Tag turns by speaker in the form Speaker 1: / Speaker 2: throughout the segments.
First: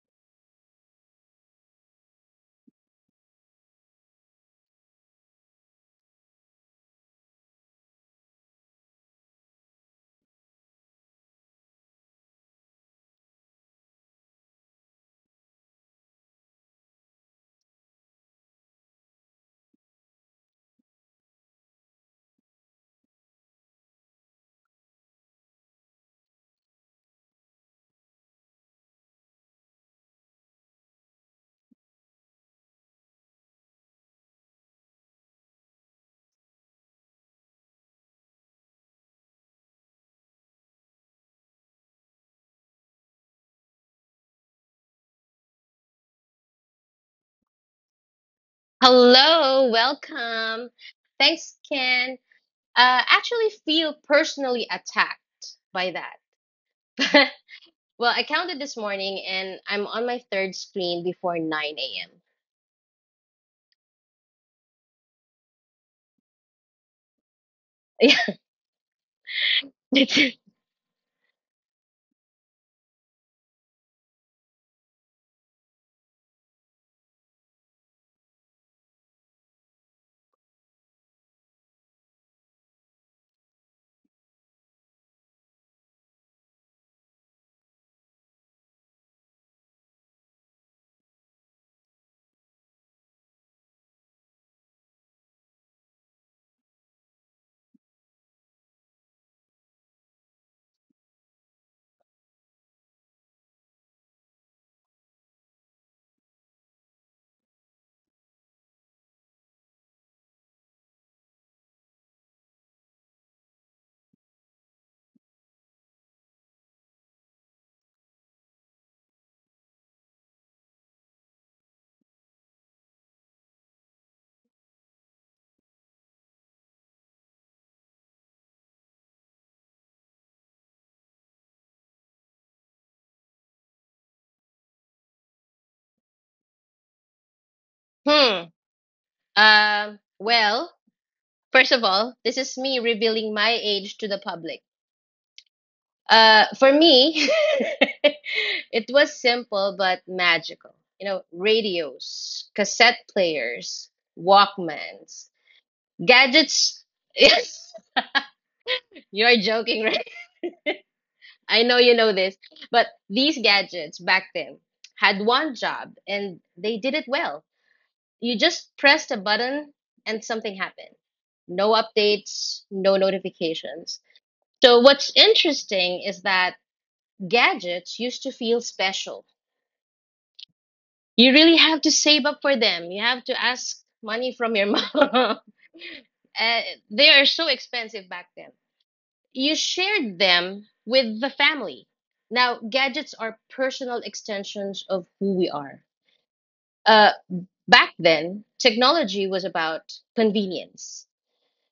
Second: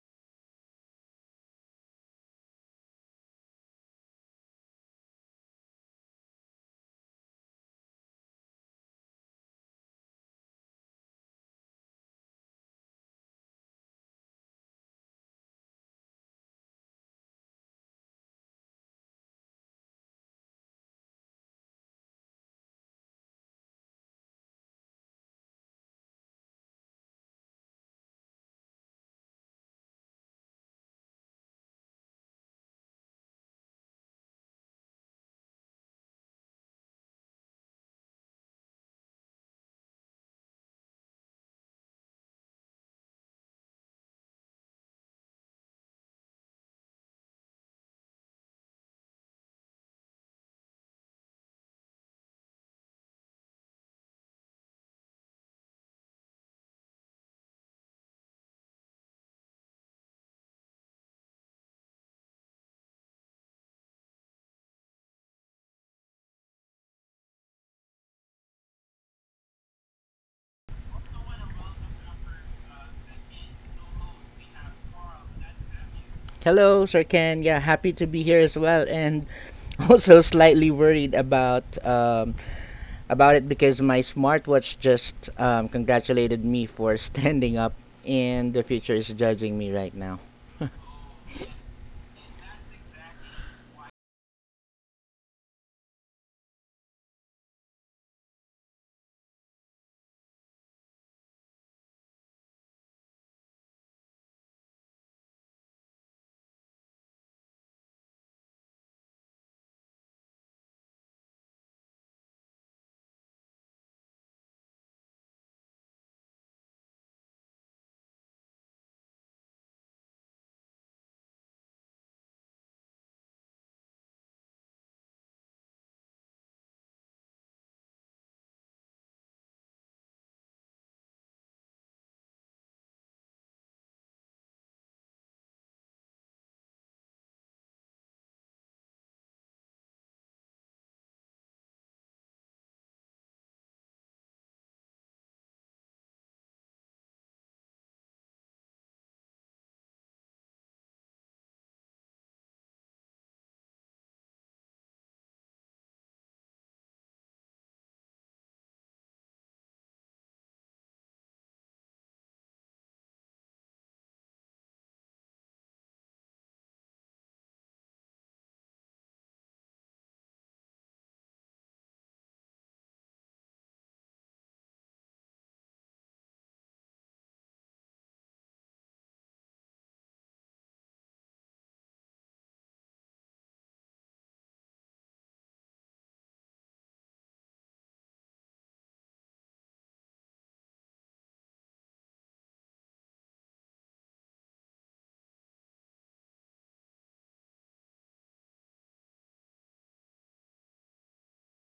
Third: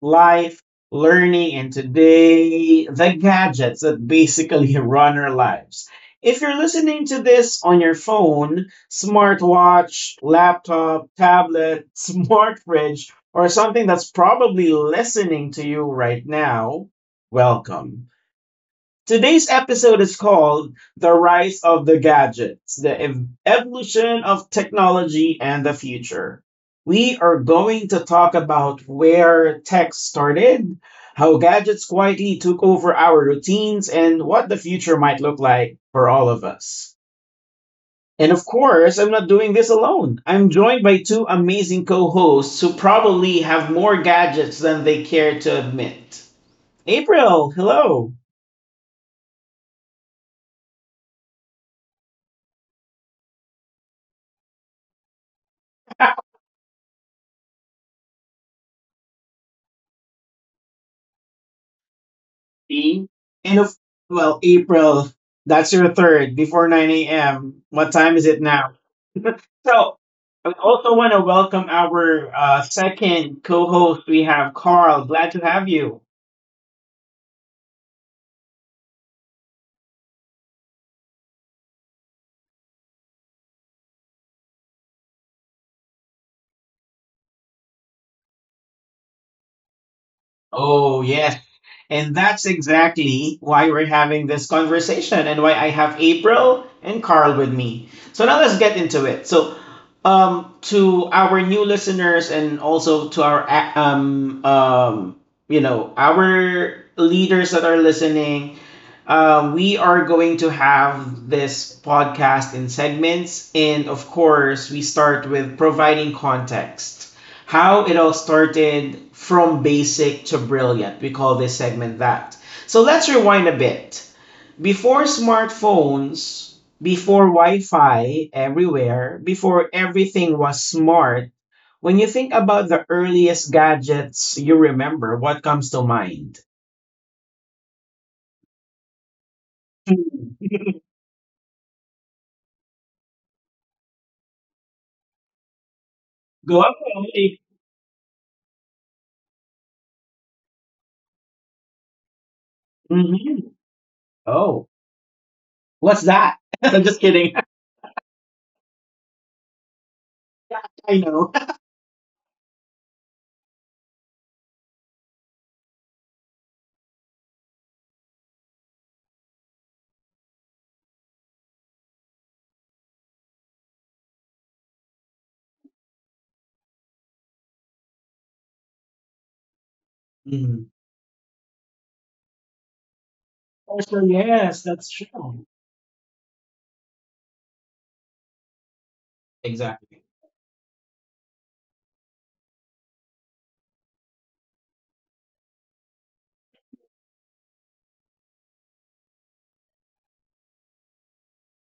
Speaker 1: life, learning, and today the gadgets that basically run our lives. If you're listening to this on your phone, smartwatch, laptop, tablet, smart fridge, or something that's probably listening to you right now, welcome. Today's episode is called The Rise of the Gadgets, the Evolution of Technology and the Future. We are going to talk about where tech started, how gadgets quietly took over our routines, and what the future might look like for all of us. And of course, I'm not doing this alone. I'm joined by two amazing co hosts who probably have more gadgets than they care to admit. April, hello.
Speaker 2: Hello, welcome. Thanks, Ken. Actually, feel personally attacked by that. well, I counted this morning, and I'm on my third screen before 9
Speaker 1: E. End of well, April. That's your third before 9 a.m. What time is it now? So
Speaker 2: a.m.
Speaker 1: I also want to welcome our second co-host. We have Carl. Glad to have you.
Speaker 3: Hello, Sir Ken. Yeah, happy to be here as well, and also slightly worried about it because my smartwatch just congratulated me for standing up, and the future is judging me right now.
Speaker 1: Oh yes. And that's exactly why we're having this conversation and why I have April and Carl with me. So now let's get into it. So, to our new listeners and also to our you know our leaders that are listening, we are going to have this podcast in segments, and of course, we start with providing context how it all started from basic to brilliant. We call this segment that. So let's rewind a bit. Before smartphones, before Wi Fi everywhere, before everything was smart, when you think about the earliest gadgets you remember, what comes to mind?
Speaker 2: hmm. Um.
Speaker 1: Hmm.
Speaker 2: well, First of all, this is me revealing my age to the public.
Speaker 1: Go
Speaker 2: For
Speaker 1: up.
Speaker 2: me,
Speaker 1: Emily.
Speaker 2: it was simple but magical. You know, radios, cassette
Speaker 1: Mhm.
Speaker 2: players,
Speaker 1: Oh,
Speaker 2: Walkmans.
Speaker 1: what's that? I'm
Speaker 2: Gadgets.
Speaker 1: just kidding.
Speaker 2: Yes, you're joking, right?
Speaker 1: Yeah, I know.
Speaker 2: I know you know this. But these gadgets back then had one job and they did it well. You just pressed a button and something happened. No updates, no notifications. So, what's interesting is that gadgets used to feel special.
Speaker 1: Mhm.
Speaker 2: You really have to save up for them, you have to ask
Speaker 1: Also,
Speaker 2: money from
Speaker 1: yes,
Speaker 2: your
Speaker 1: that's true.
Speaker 2: mom. Uh, they are so expensive back then. You
Speaker 1: Exactly.
Speaker 2: shared them with the family. Now, gadgets are personal extensions of who we are. Uh, Back then, technology was about convenience.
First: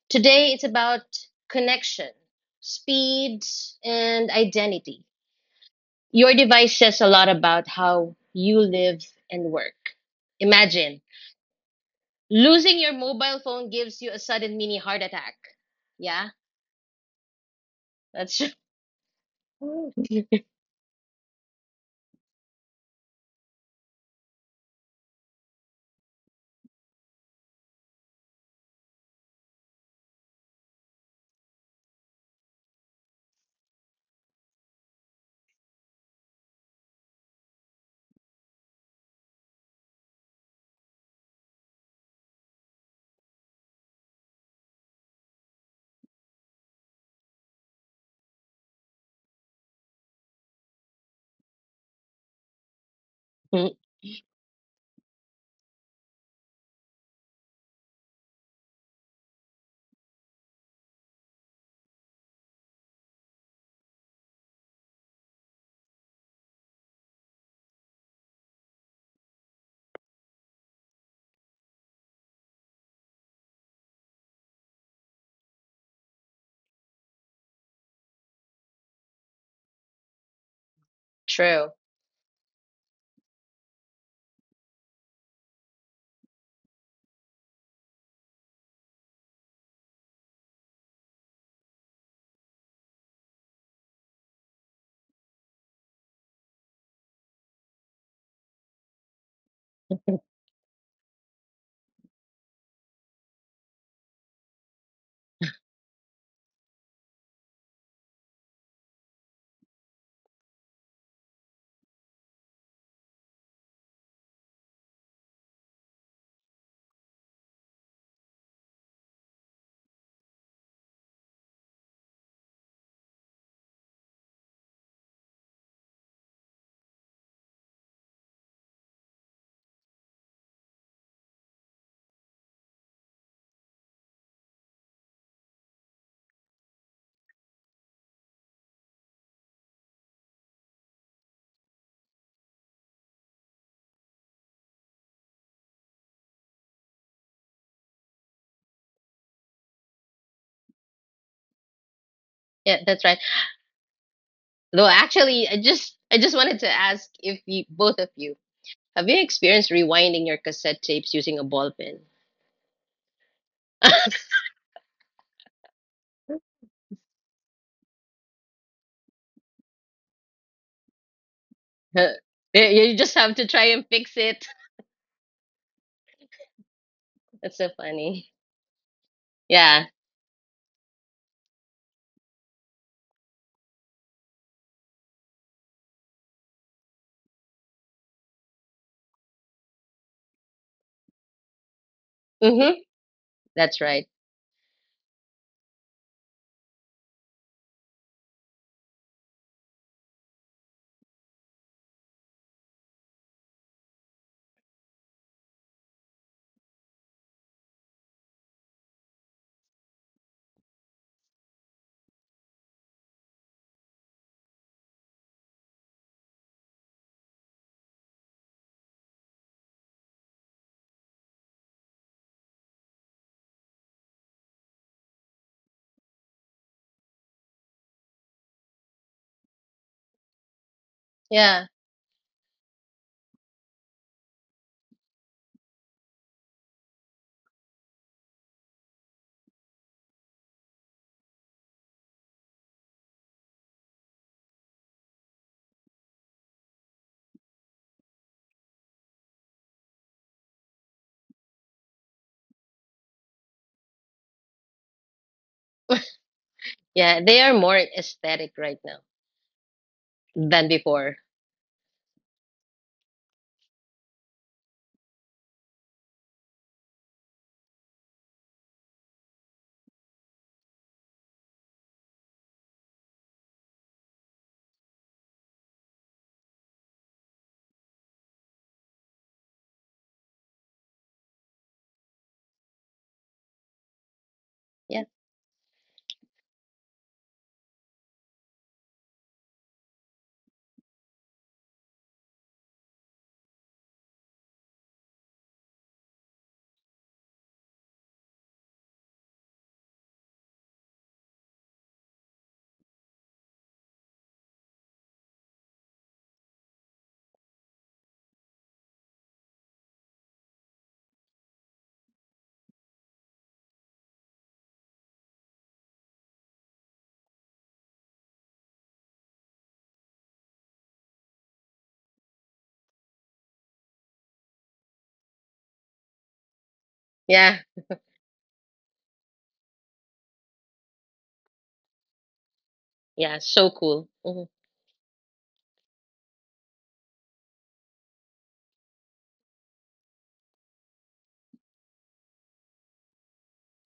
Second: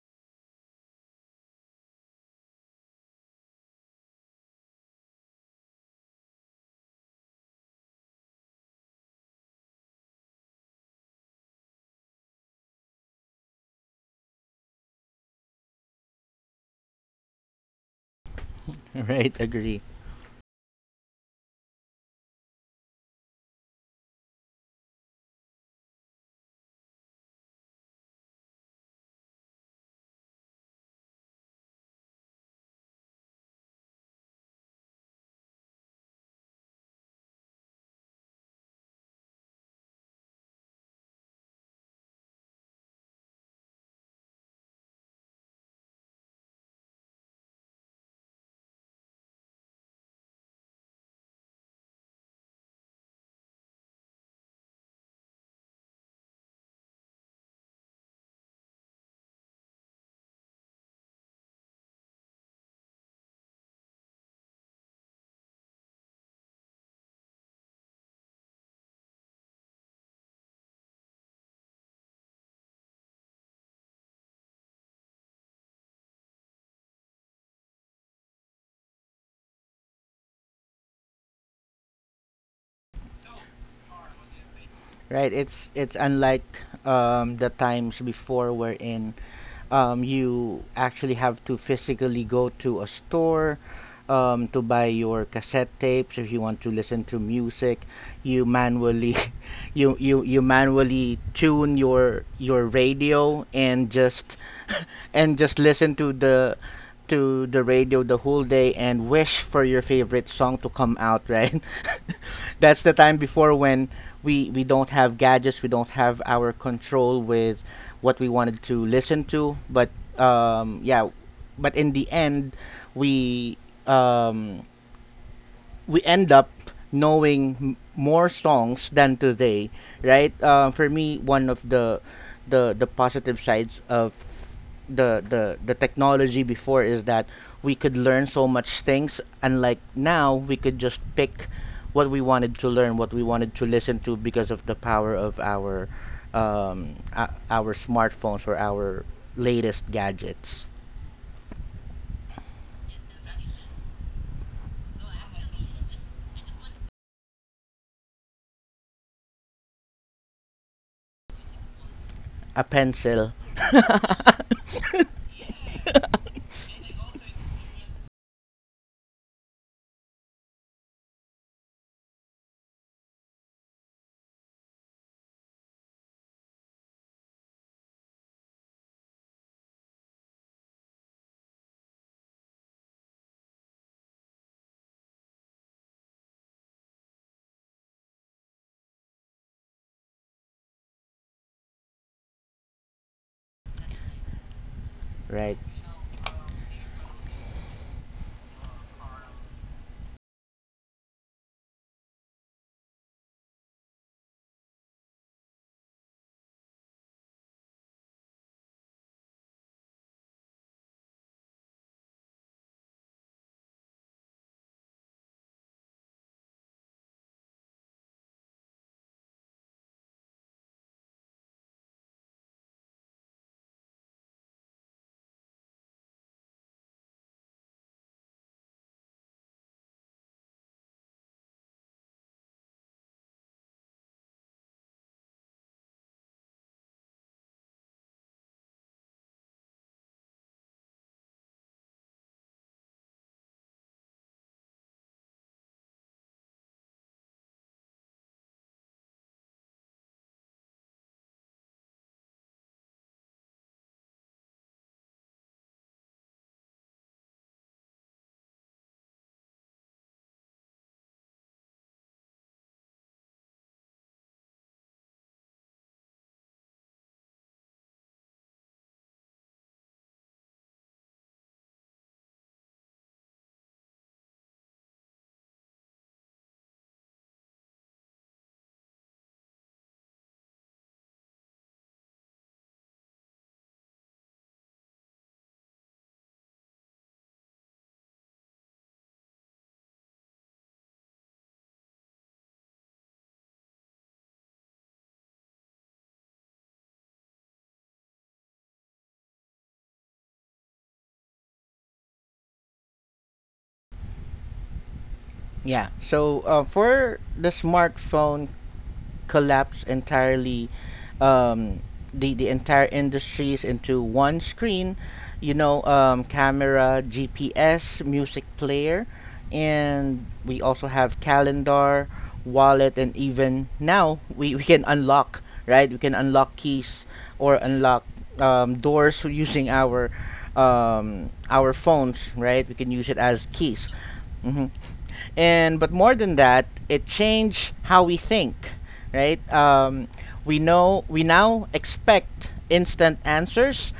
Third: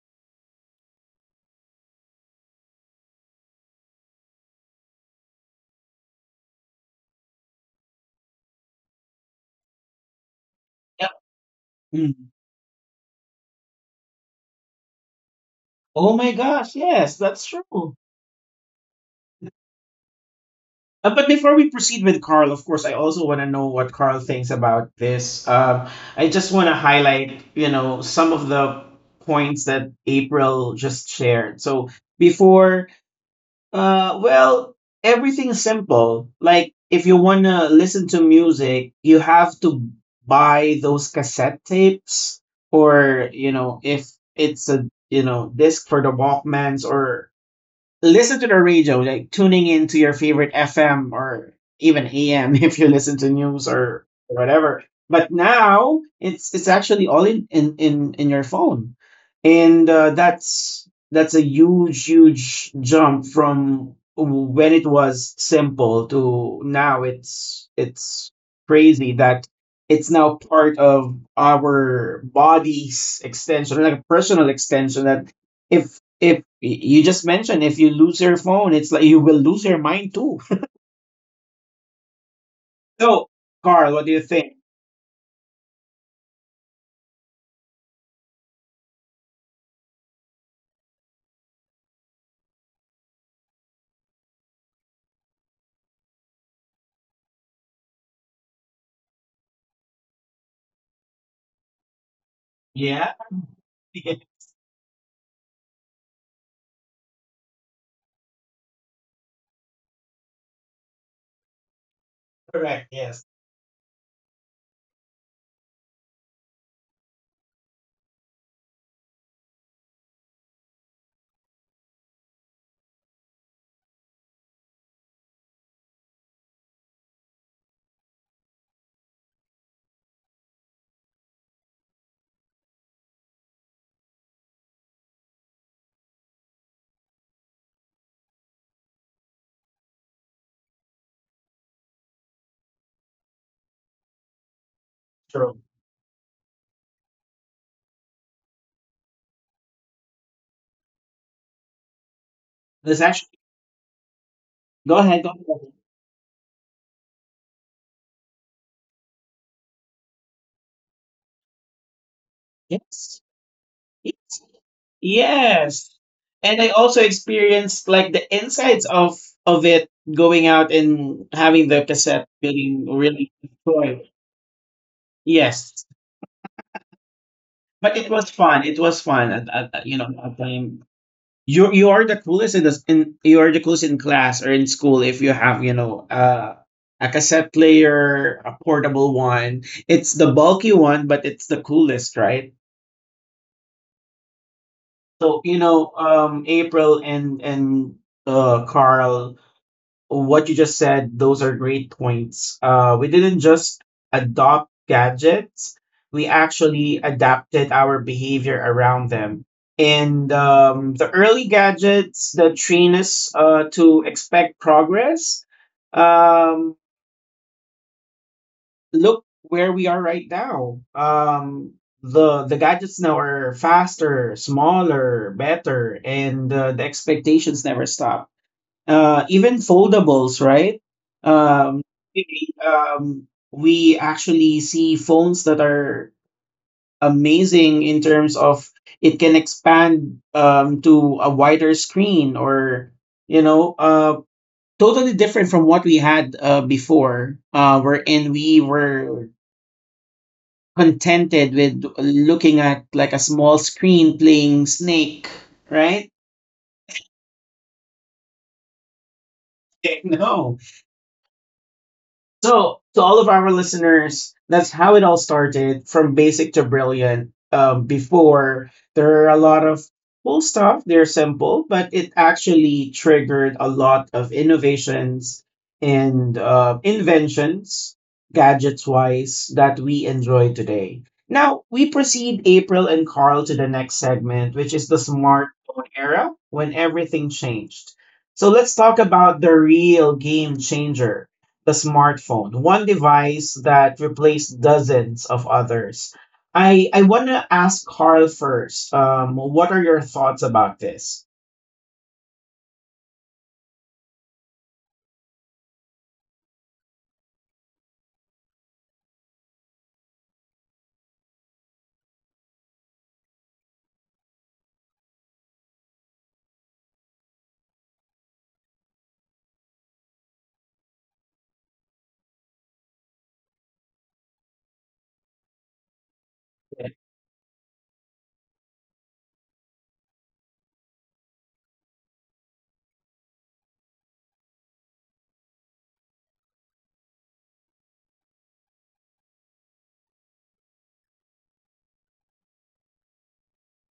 Speaker 2: Today, it's about connection, speed, and identity. Your device says a lot about how you live and work. Imagine
Speaker 1: Yep. Mm.
Speaker 2: losing your mobile phone gives you a sudden mini heart attack.
Speaker 1: Oh
Speaker 2: Yeah,
Speaker 1: my gosh, yes, that's true.
Speaker 2: that's
Speaker 3: Right, agree.
Speaker 1: But before we proceed with Carl, of course, I also want to know what Carl thinks about this. I just want to highlight, you know, some of the points that April just shared. So before, well, everything's simple. Like if you want to listen to music, you have to buy those cassette tapes, or you know, if it's a you know disc for the Walkmans or listen to the radio, like tuning into your favorite FM or even AM if you listen to news or whatever. But now it's actually all in your phone, and that's a huge jump from when it was simple to now it's crazy that it's now part of our body's extension like a personal extension that if you just mentioned if you lose your phone, it's like you will lose your mind too.
Speaker 2: true.
Speaker 1: So, Carl, what do you think?
Speaker 3: Right, it's unlike the times before we're in. You actually have to physically go to a store to buy your cassette tapes if you want to listen to music. You manually you, you you manually tune your
Speaker 1: Yeah,
Speaker 3: radio
Speaker 1: yeah
Speaker 3: and just listen to the radio the whole day and wish for your favorite song to come out, right? That's
Speaker 1: correct.
Speaker 3: the time
Speaker 1: Yes,
Speaker 3: before when we don't have gadgets, we don't have our control with what we wanted to listen to. Um, yeah, but in the end, we um, we end up knowing more songs than today, right? For me, one of the positive sides of the technology before is that we could learn so much things, and like now we could just pick what we wanted to learn, what we wanted to listen to because of the power of
Speaker 1: true.
Speaker 3: our our smartphones or our latest gadgets.
Speaker 2: Yeah,
Speaker 1: Let's
Speaker 2: that's right.
Speaker 1: actually
Speaker 2: Though
Speaker 1: go ahead. Go
Speaker 2: actually, I
Speaker 1: ahead.
Speaker 2: just I just wanted to ask if you both of you have you experienced rewinding your cassette tapes using a ball pen?
Speaker 3: A
Speaker 1: Yes,
Speaker 3: pencil,
Speaker 1: y- yes. And I also experienced like the insides of it going out and having the
Speaker 2: you
Speaker 1: cassette being
Speaker 2: you just
Speaker 1: really
Speaker 2: have to try and
Speaker 1: destroyed.
Speaker 2: fix it.
Speaker 1: Yes,
Speaker 2: That's so
Speaker 1: but it was
Speaker 2: funny.
Speaker 1: fun. It was fun
Speaker 2: Yeah.
Speaker 1: you know at time you are the coolest in you are the coolest in class or in school if you have you know a cassette player a portable one it's the bulky one but it's the coolest right
Speaker 2: Mm-hmm. That's right.
Speaker 1: so you
Speaker 3: right?
Speaker 1: know April and Carl what you just said, those are great points. We didn't just adopt gadgets, we actually adapted our behavior around them. And the early gadgets that train us to expect progress, um, look where we are right now. The gadgets now are faster, smaller, better, and the expectations never stop even foldables, right?
Speaker 2: Yeah.
Speaker 1: Um, we actually see phones that are amazing in terms of it can expand to a wider screen or, you know, totally different from what we had before, wherein we were contented with looking at like a small screen playing Snake, right?
Speaker 2: Yeah. They are more aesthetic right now
Speaker 1: No,
Speaker 2: than before.
Speaker 1: so, to all of our listeners, that's how it all started from basic to brilliant. Before, there are a lot of cool stuff, they're simple, but it actually triggered a lot of innovations and inventions, gadgets wise, that we enjoy today. Now, we proceed, April and Carl, to the next segment, which is the
Speaker 2: Yeah.
Speaker 1: smartphone era when everything changed. So, let's talk about the real game changer the smartphone, one device that replaced dozens of others. I want to ask Carl first. What are your thoughts about this?
Speaker 3: Yeah. So for the smartphone collapse entirely, um, the entire industries into one screen. You know, camera, GPS, music player, and we also have calendar, wallet, and even now we can unlock. Right, we can unlock keys or
Speaker 2: Yeah.
Speaker 3: unlock doors using our phones, right? We can use it
Speaker 2: Yeah.
Speaker 3: as
Speaker 2: So
Speaker 3: keys.
Speaker 2: cool. Mhm.
Speaker 3: Mm-hmm. And but more than that, it changed how we think, right? We know we now expect instant answers,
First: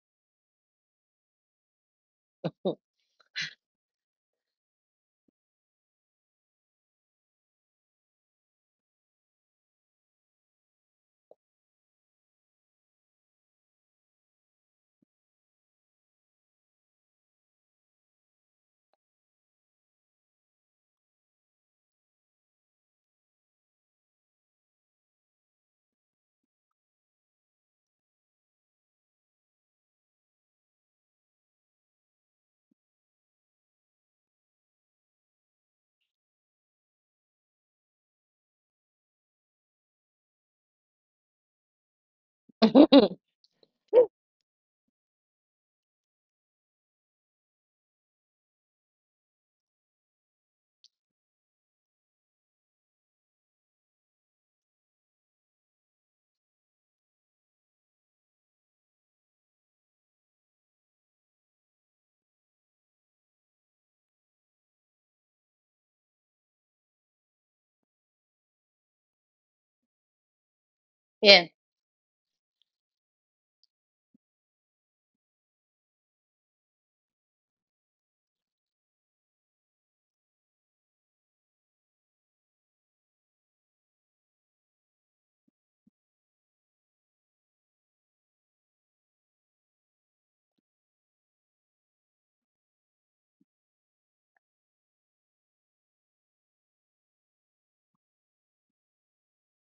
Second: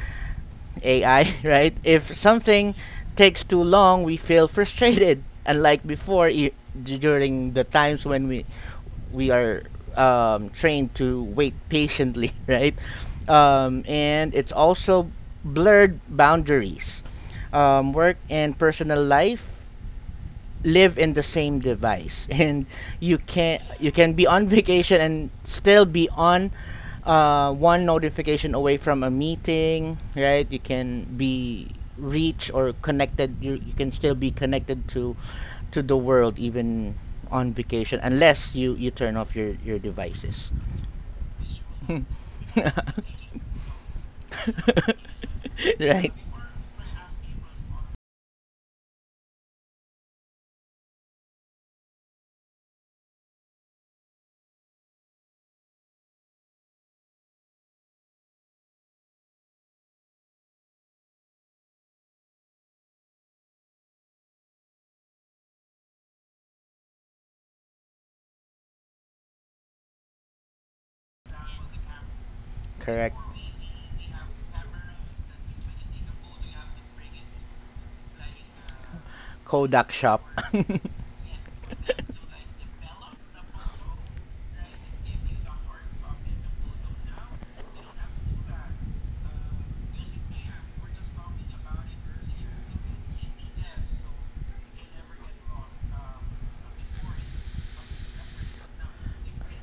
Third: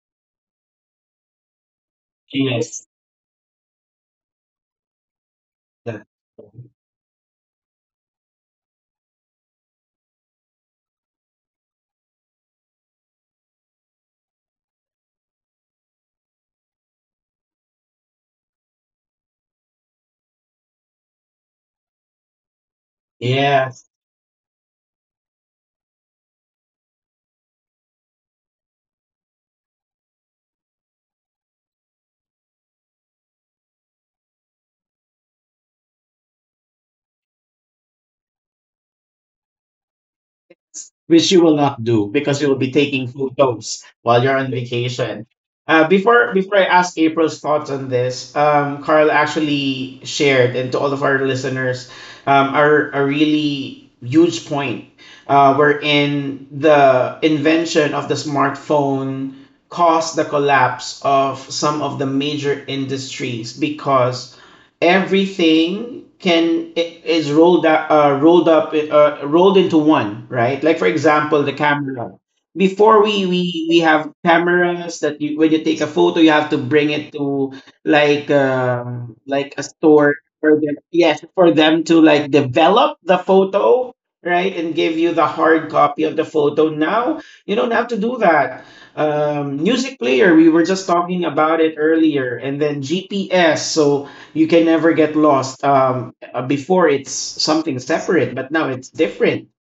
Speaker 3: AI. Right, if something
Speaker 1: Yes.
Speaker 3: takes too long, we feel frustrated. Unlike before, during the times when we are trained to wait patiently. Right, and it's also blurred boundaries, work and personal life live in the same device. And
Speaker 1: Yeah,
Speaker 3: you can be on vacation and still be on one notification away from a meeting. Right, you can be reach or connected. You can still be connected to the world even on vacation unless you you turn off your devices.
Speaker 1: which you will not do because you'll be taking photos while you're on vacation.
Speaker 3: Right.
Speaker 1: Before I ask April's thoughts on this, Carl actually shared and to all of our listeners are a really huge point wherein the invention of the smartphone caused the collapse of some of the major industries because everything can is rolled up, rolled into one, right? Like for example,
Speaker 2: yeah.
Speaker 1: the camera. Before
Speaker 3: Correct.
Speaker 1: we we have cameras that you, when you take a photo, you have to bring it to like a
Speaker 3: Kodak
Speaker 1: store
Speaker 3: shop.
Speaker 1: for them. Yes, for them
Speaker 3: Yeah.
Speaker 1: to
Speaker 3: To
Speaker 1: like
Speaker 3: like
Speaker 1: develop the
Speaker 3: develop the
Speaker 1: photo,
Speaker 3: photo,
Speaker 1: right, and give
Speaker 3: they
Speaker 1: you
Speaker 3: give
Speaker 1: the
Speaker 3: you the
Speaker 1: hard
Speaker 3: hard
Speaker 1: copy of the
Speaker 3: copy of the
Speaker 1: photo.
Speaker 3: photo
Speaker 1: Now
Speaker 3: now.
Speaker 1: you don't
Speaker 3: They
Speaker 1: have to
Speaker 3: don't have
Speaker 1: do
Speaker 3: to do
Speaker 1: that.
Speaker 3: that.
Speaker 1: Music
Speaker 3: Using
Speaker 1: player, we
Speaker 3: paper,
Speaker 1: were just
Speaker 3: we're just
Speaker 1: talking
Speaker 3: talking
Speaker 1: about
Speaker 3: it
Speaker 1: it earlier,
Speaker 3: earlier
Speaker 1: and then
Speaker 3: in the
Speaker 1: GPS. So
Speaker 3: GPS, so
Speaker 1: you can
Speaker 3: you
Speaker 1: never
Speaker 3: can
Speaker 1: get
Speaker 3: never get
Speaker 1: lost.
Speaker 3: lost.
Speaker 1: Before it's
Speaker 3: Before it's
Speaker 1: something
Speaker 3: something
Speaker 1: separate, but now
Speaker 3: different
Speaker 1: it's
Speaker 3: now. It's
Speaker 1: different.
Speaker 3: different.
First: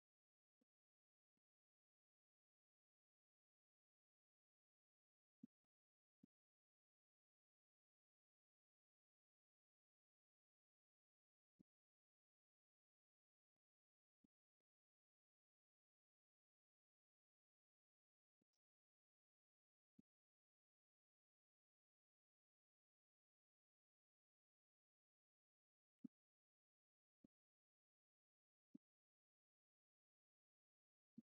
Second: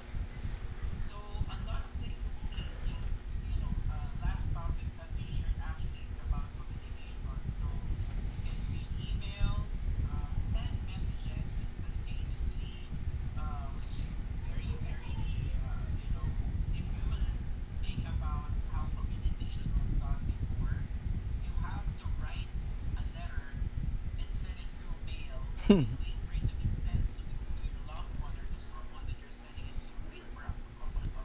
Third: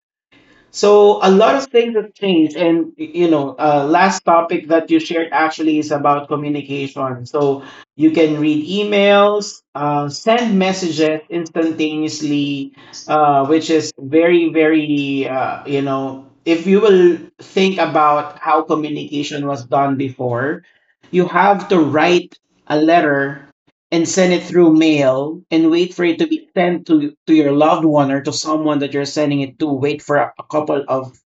Speaker 3: So
Speaker 1: So a lot
Speaker 3: a
Speaker 1: of
Speaker 3: lot of
Speaker 1: things have
Speaker 3: things,
Speaker 1: changed, and
Speaker 3: including
Speaker 1: you know,
Speaker 3: you know,
Speaker 1: last
Speaker 3: last
Speaker 1: topic
Speaker 3: month,
Speaker 1: that you
Speaker 3: that
Speaker 1: shared
Speaker 3: you should
Speaker 1: actually
Speaker 3: ask
Speaker 1: is
Speaker 3: me
Speaker 1: about
Speaker 3: about.
Speaker 1: communication. So you can read emails, send messages instantaneously, which is very, very, you know, if you will think about how communication was done before, you have to write a letter and send it through mail and
Speaker 3: Hmm.
Speaker 1: wait for it to be sent to your loved one or to someone that you're sending it to wait for a couple of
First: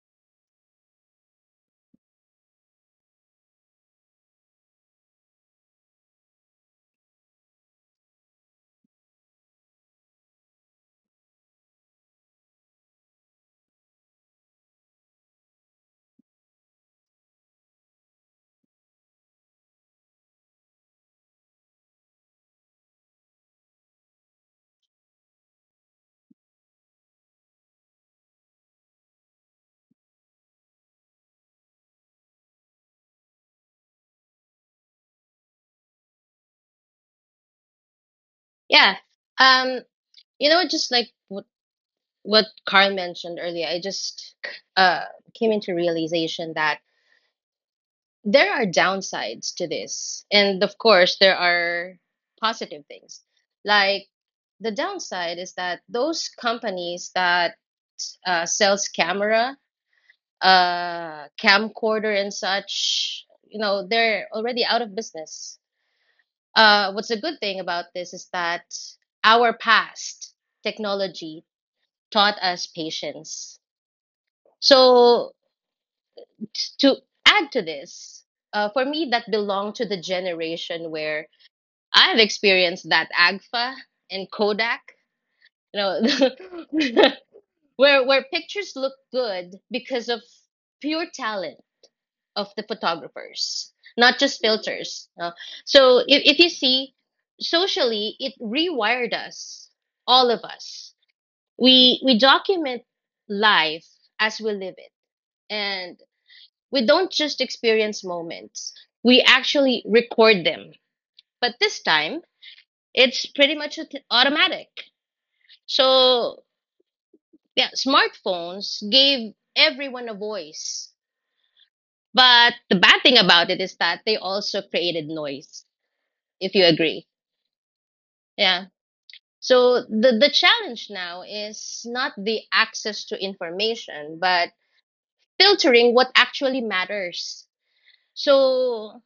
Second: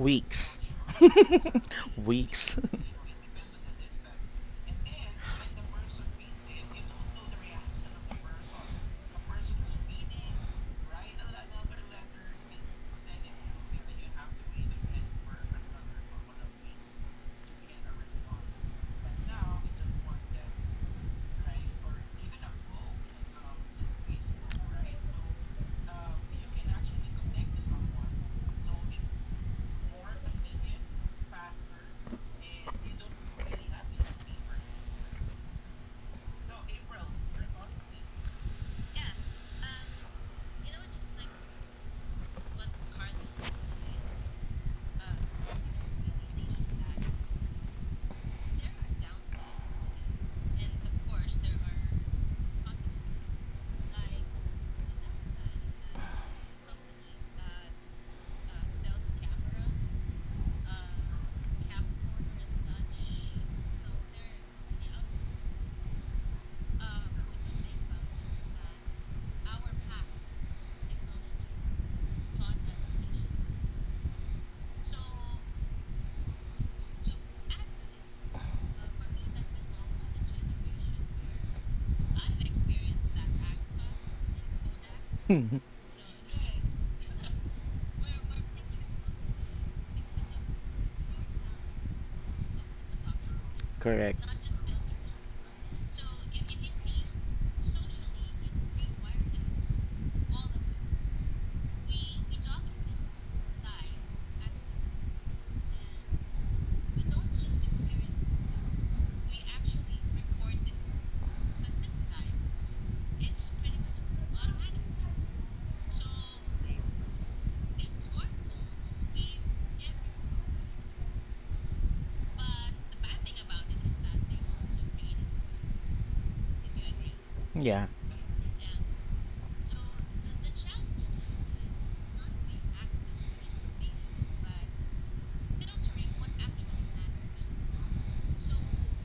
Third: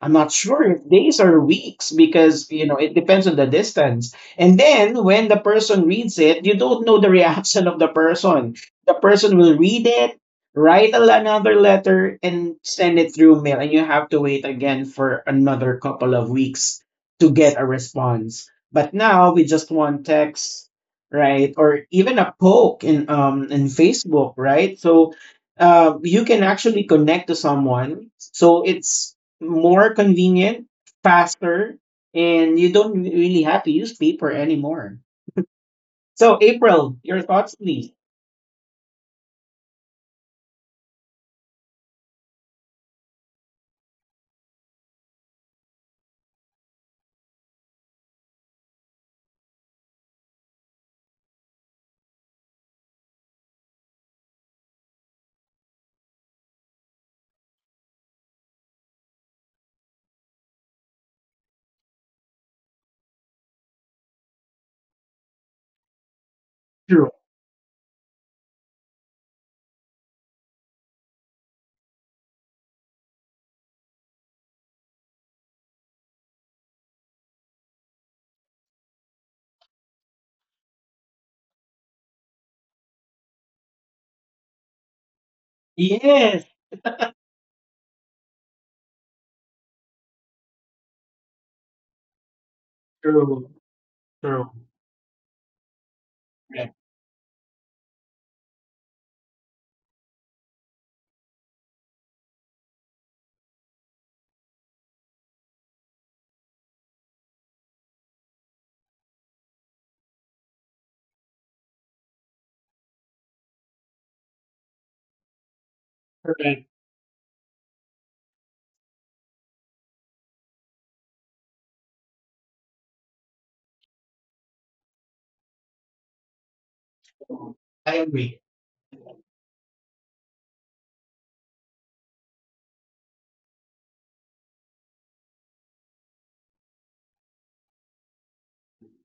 Speaker 1: I'm not sure if days or weeks because
Speaker 3: Weeks.
Speaker 1: you know it depends on the distance. And then when the person reads it, you don't know the reaction of the person. The person will read it, write another letter, and send it through mail, and you have to wait again for another couple of weeks to get a response. But now we just want text, right? Or even a poke in Facebook, right? So you can actually connect to someone. So it's more convenient, faster, and you don't really have to use paper anymore. So, April, your thoughts, please.
Speaker 2: Yeah. Um, you know, just like what Carl mentioned earlier, I just uh, came into realization that there are downsides to this, and of course there are positive things. Like the downside is that those companies that sells camera, camcorder, and such, you know, they're already out of business.
Speaker 1: True.
Speaker 2: What's a good thing about this is that our past technology taught us patience. So to add to this, for me, that belonged to the generation where I've experienced that AGFA and Kodak,
Speaker 3: Mhm.
Speaker 2: you know,
Speaker 1: Yes.
Speaker 2: where pictures look good because of pure talent of the
Speaker 1: True.
Speaker 2: photographers, not
Speaker 3: Correct.
Speaker 2: just
Speaker 1: True.
Speaker 2: filters. uh. So if you
Speaker 1: Correct.
Speaker 2: see, socially, it rewired us, all of us. We document life as we live it, and we don't just experience moments, we actually record them. But this time, it's pretty much automatic. So,
Speaker 1: Correct.
Speaker 2: yeah, smartphones gave everyone a voice. But the bad thing about it is that they also created noise, if you agree.
Speaker 3: Yeah.
Speaker 1: I agree.
Speaker 2: Yeah. So the challenge now is not the access to information, but filtering what actually matters. So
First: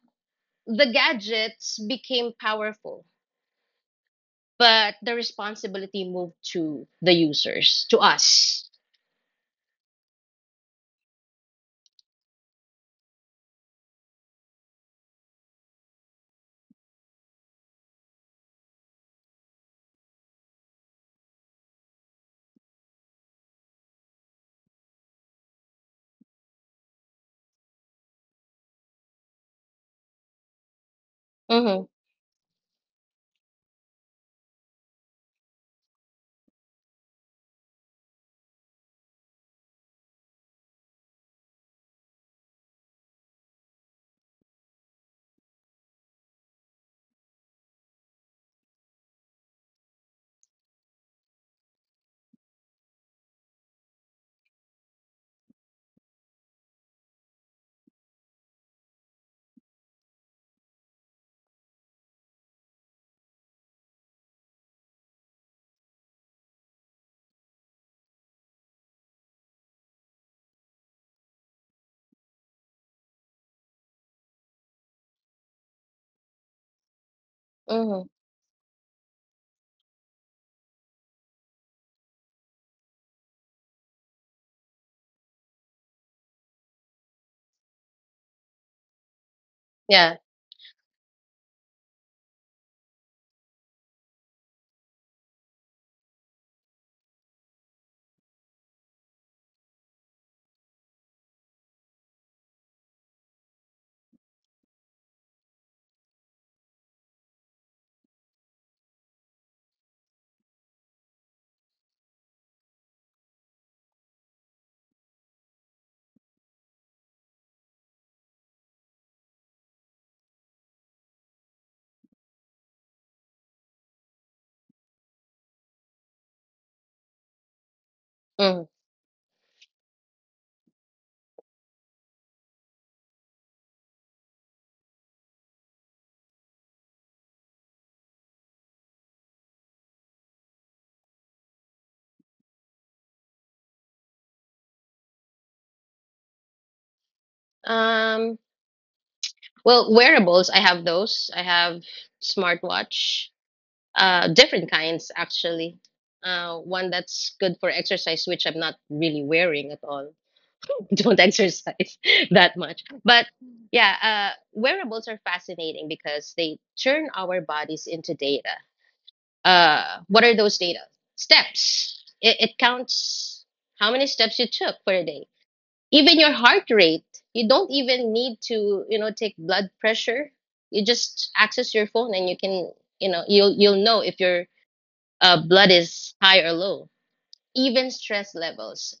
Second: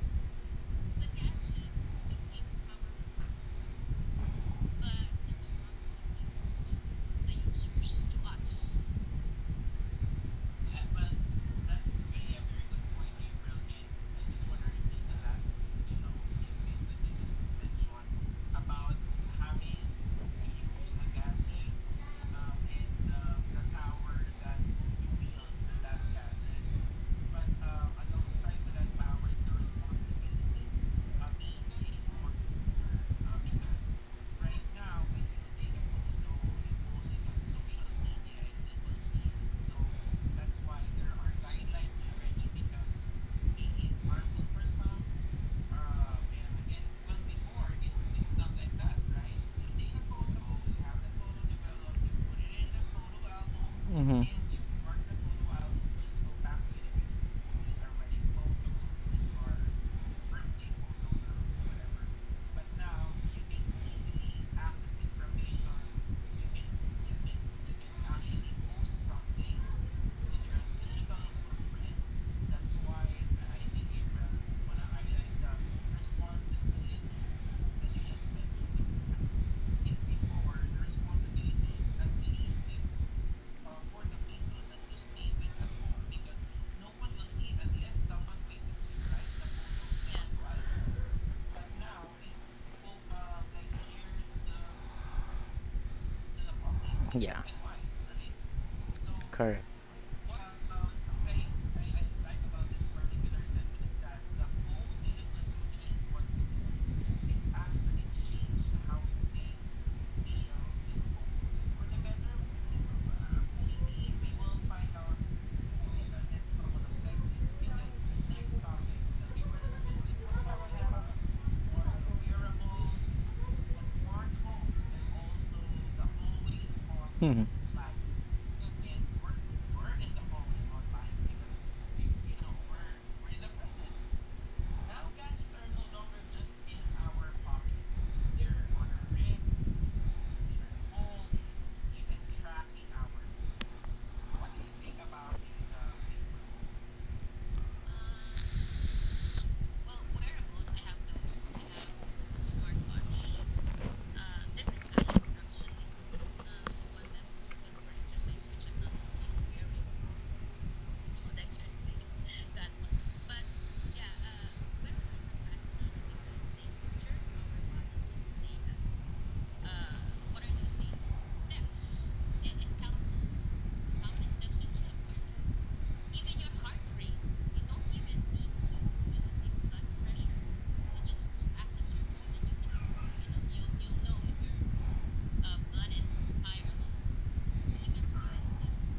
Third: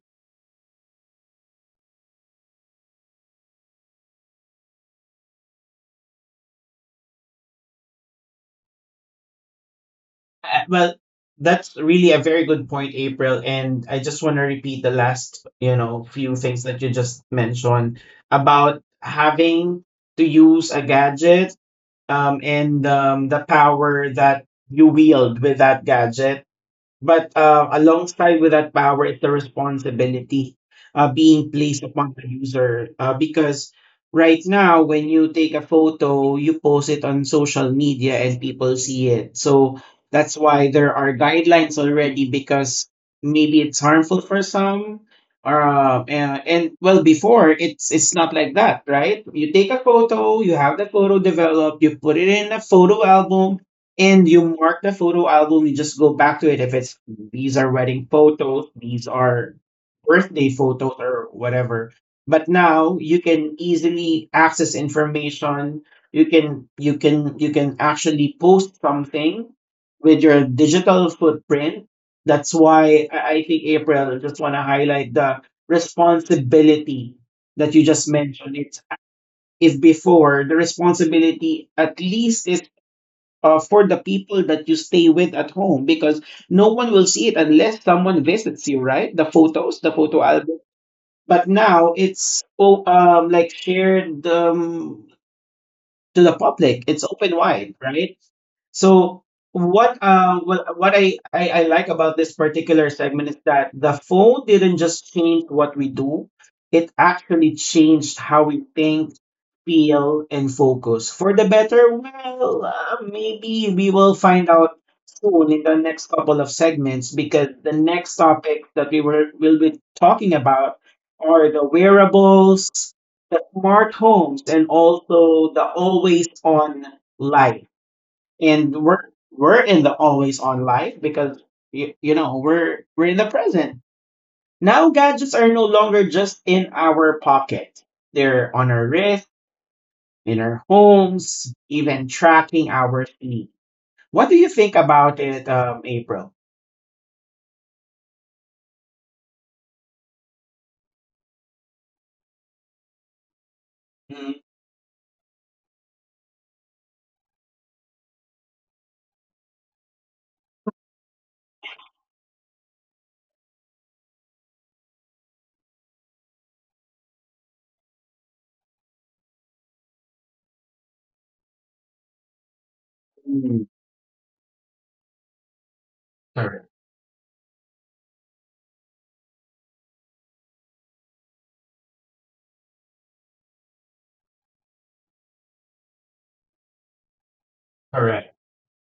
Speaker 2: the gadgets became powerful, but the responsibility moved to the users, to us.
Speaker 1: Well, that's really a very good point, April. And I just want to repeat the last, you know, few things that you just mentioned about having to use a gadget and the power that you wield with that gadget but alongside with that power is the responsibility being placed
Speaker 2: Mm-hmm.
Speaker 1: upon the user. Because right now, when you take a photo, you post it on social media and people see it. So that's why there are guidelines already because maybe it's harmful for some. Or, and well, before it's not like that, right? You take a photo, you have the photo developed, you put it in a photo album,
Speaker 3: Mm-hmm.
Speaker 1: and you mark the photo album you just go back to it if it's these are wedding photos these are birthday photos or whatever but now you can easily access information you can you can actually post something with your digital footprint that's why I think april I just want to highlight the responsibility that you just
Speaker 2: Mm-hmm.
Speaker 1: mentioned it's if before the responsibility at least is for the people that you stay with at home because no one will see it unless someone visits you, right? The photos, the
Speaker 2: Yeah.
Speaker 1: photo album. But now it's oh, like shared to the public. It's open
Speaker 3: Yeah,
Speaker 1: wide, right? So
Speaker 3: correct.
Speaker 1: what I, like about this particular segment is that the phone didn't just change what we do, it actually changed how we think, feel, and focus. For the better, well, maybe we will find out soon in the next couple of segments because the next topic that we were will be talking about are the wearables, the smart homes, and also the always on
Speaker 3: Hmm.
Speaker 1: life
Speaker 2: Mm.
Speaker 1: and we're in the always on life because you know we're in the present now gadgets are no longer just in our pocket they're on our wrist in our homes even tracking our feet what do you think about it april
Speaker 2: Um. Well, wearables. I have those. I have smartwatch. Different kinds actually. One that's good for exercise, which I'm not really wearing at all. Don't exercise that much. But yeah, wearables are fascinating because they turn our bodies into data. What are those data? Steps. It counts
Speaker 1: Mm,
Speaker 2: how many steps you took for a day. Even your heart
Speaker 1: correct
Speaker 2: rate. You don't even need to, you know, take blood pressure. You just access your phone and you can, you know, you'll know if your blood is high or low. Even stress
Speaker 1: correct
Speaker 2: levels.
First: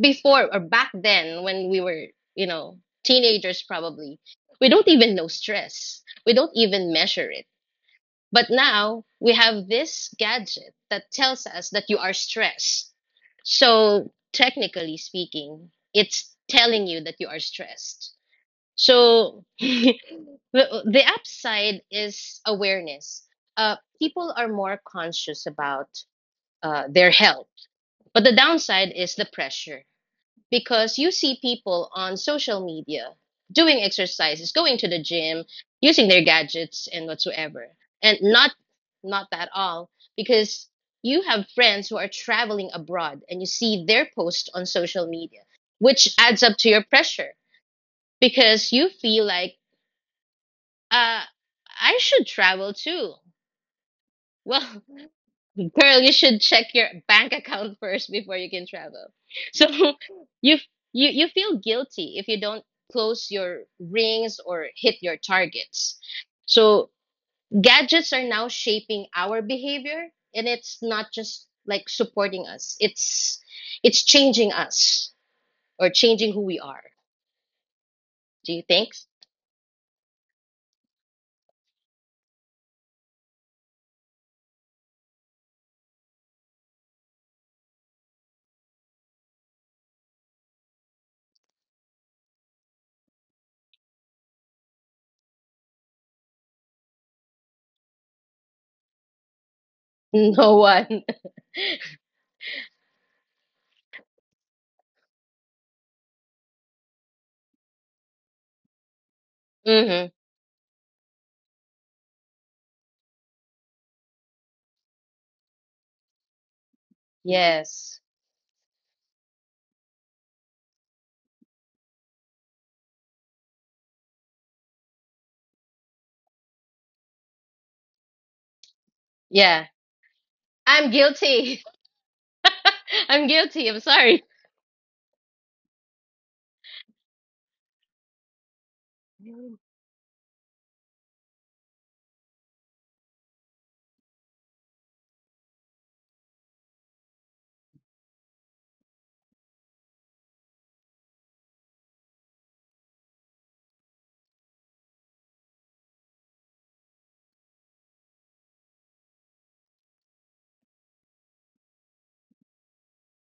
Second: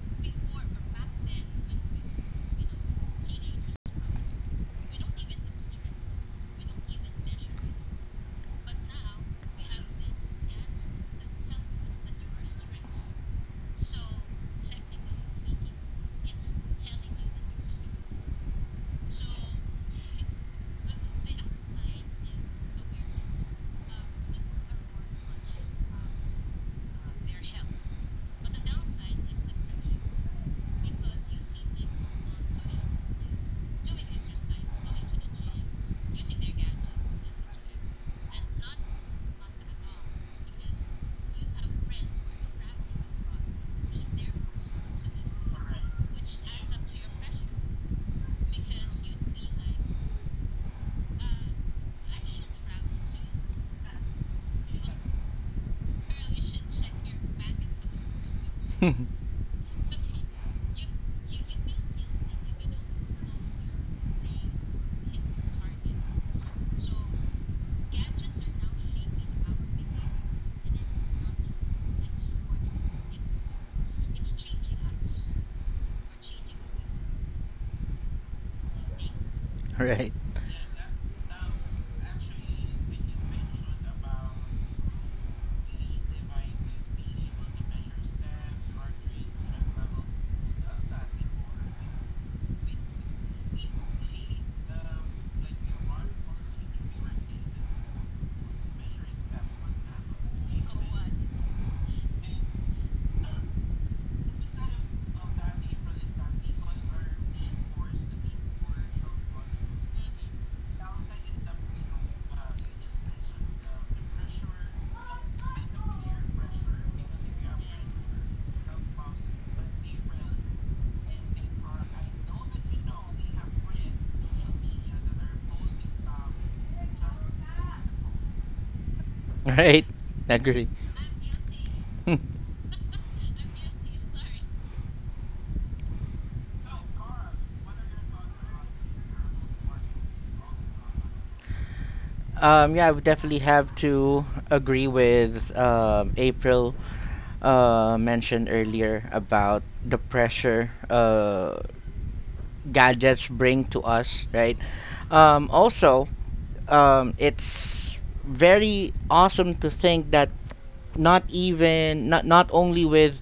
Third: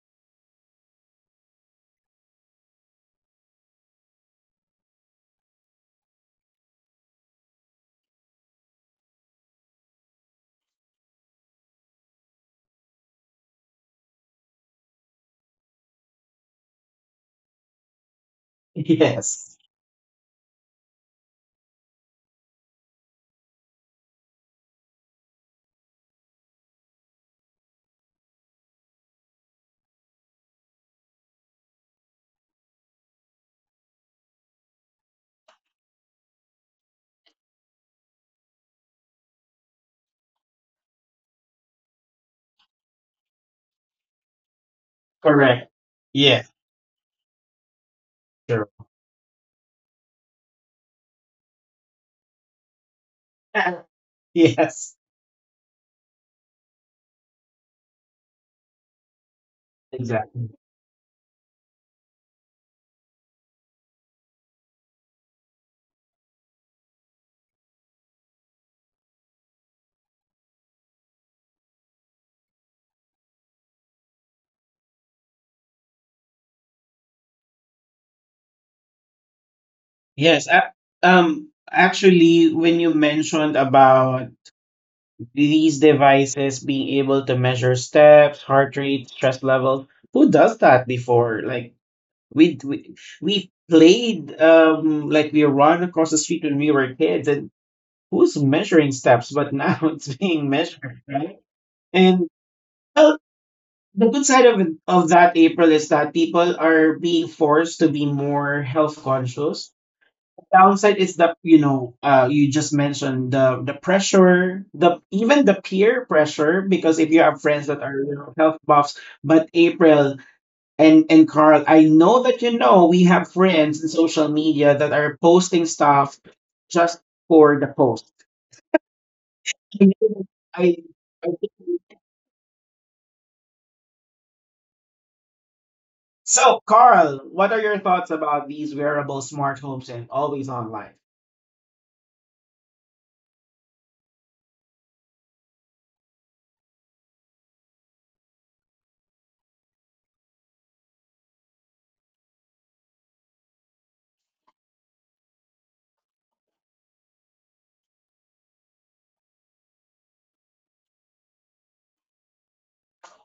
Speaker 2: Before or back then, when we were, you know, teenagers, probably we don't even know stress. We don't even measure it, but now we have this gadget that tells us that you are stressed. So, technically speaking, it's telling you that you are stressed. So,
Speaker 1: yes
Speaker 2: the upside is awareness. People are more conscious about their health, but the downside is the pressure because you see people on social media doing exercises, going to the gym, using their gadgets and whatsoever. And not not that all because you have friends who are traveling abroad and you see their posts on social media,
Speaker 1: correct
Speaker 2: which adds
Speaker 1: yes
Speaker 2: up to your pressure
Speaker 1: sure
Speaker 2: because you feel like uh I should travel too. Well,
Speaker 1: yes
Speaker 2: girl, you should check your bank account first before you can travel. So
Speaker 1: exactly
Speaker 2: you you you feel guilty if you don't close your rings or hit your targets. So gadgets are now shaping our behavior, and it's not just like supporting us. It's changing us or changing who we are. Do you think?
Speaker 3: Right.
Speaker 1: yes actually when you mentioned about these devices being able to measure steps, heart rate, stress levels. Who does that before? Like we we, we played like we run across the street when we were kids, and who's measuring steps? But now it's being
Speaker 2: No
Speaker 1: measured,
Speaker 2: one.
Speaker 1: right? And well, the good side of that, April, is that people are being forced to be more health conscious.
Speaker 2: hmm.
Speaker 1: Downside is that you just mentioned the pressure, the even the peer pressure, because if you have friends that are,
Speaker 2: Yes.
Speaker 1: you know, health buffs. But April and Carl, I know that, you know, we have friends in social media that are posting stuff just for the post.
Speaker 2: Yeah.
Speaker 3: Right, agree.
Speaker 1: I,
Speaker 2: I'm
Speaker 1: I
Speaker 2: guilty.
Speaker 1: think-
Speaker 2: I'm guilty. I'm sorry.
Speaker 1: so Carl, what are your thoughts about these wearable smart homes and always on life?
Speaker 3: Yeah, I would definitely have to agree with April mentioned earlier about the pressure gadgets bring to us, right? Also, it's very awesome to think that not even not not only with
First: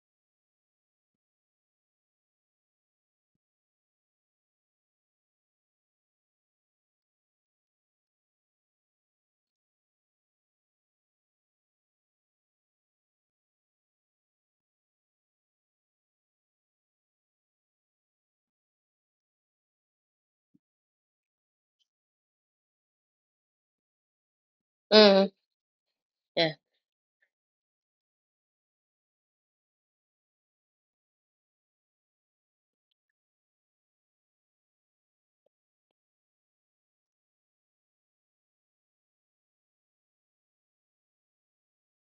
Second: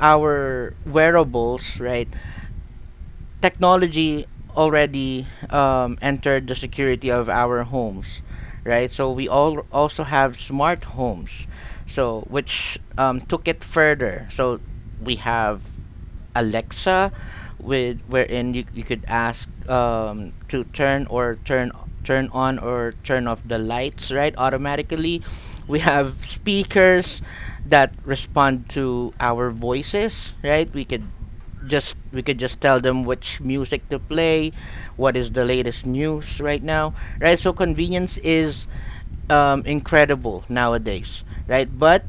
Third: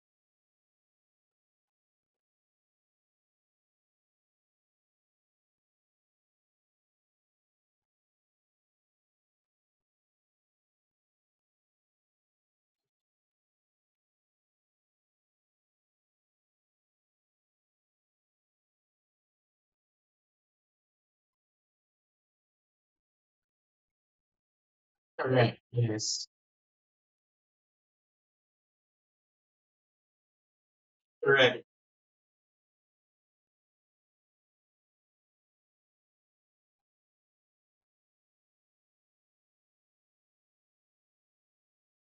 Speaker 3: our wearables, right? Technology already entered the security of our homes, right? So we all also have smart homes, so which took it further. So we have Alexa, with wherein you could ask to turn or turn turn on or turn off the lights, right? Automatically,
Speaker 2: Mm.
Speaker 1: Correct,
Speaker 3: we have
Speaker 1: yes.
Speaker 2: Yeah.
Speaker 3: speakers that respond to our voices, right? We could
Speaker 1: Correct.
Speaker 3: just we could just tell them which music to play, what is the latest news right now, right? So convenience is incredible nowadays, right? But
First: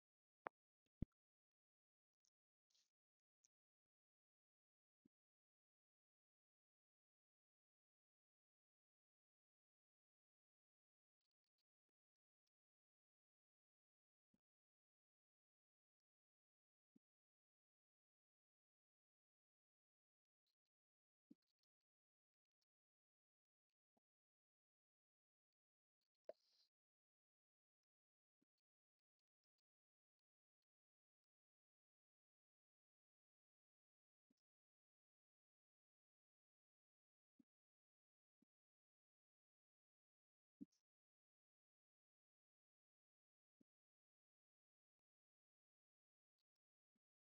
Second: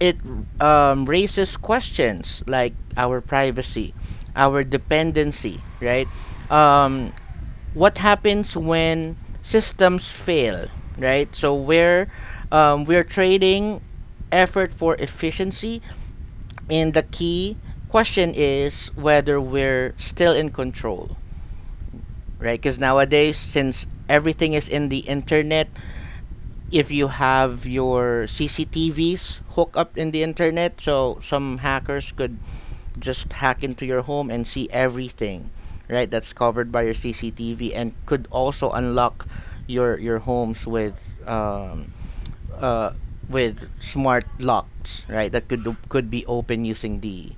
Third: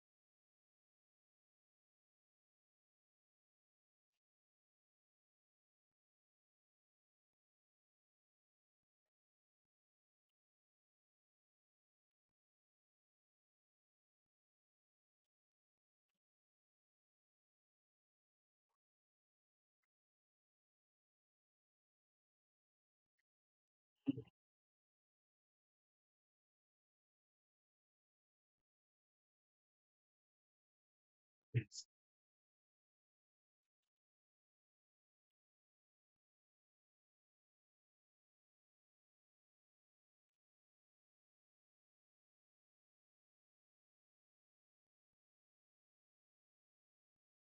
Speaker 3: it raises questions like our privacy, our dependency, right? Um, what happens when systems fail, right? So we're trading effort for efficiency, and the key question is whether we're still in control, right? Because nowadays, since everything is in the internet, if you have your CCTVs hooked up in the internet, so some hackers could just hack into your home and see everything, right? That's covered by your CCTV and could also unlock your homes um, uh, with smart locks, right? That could be open using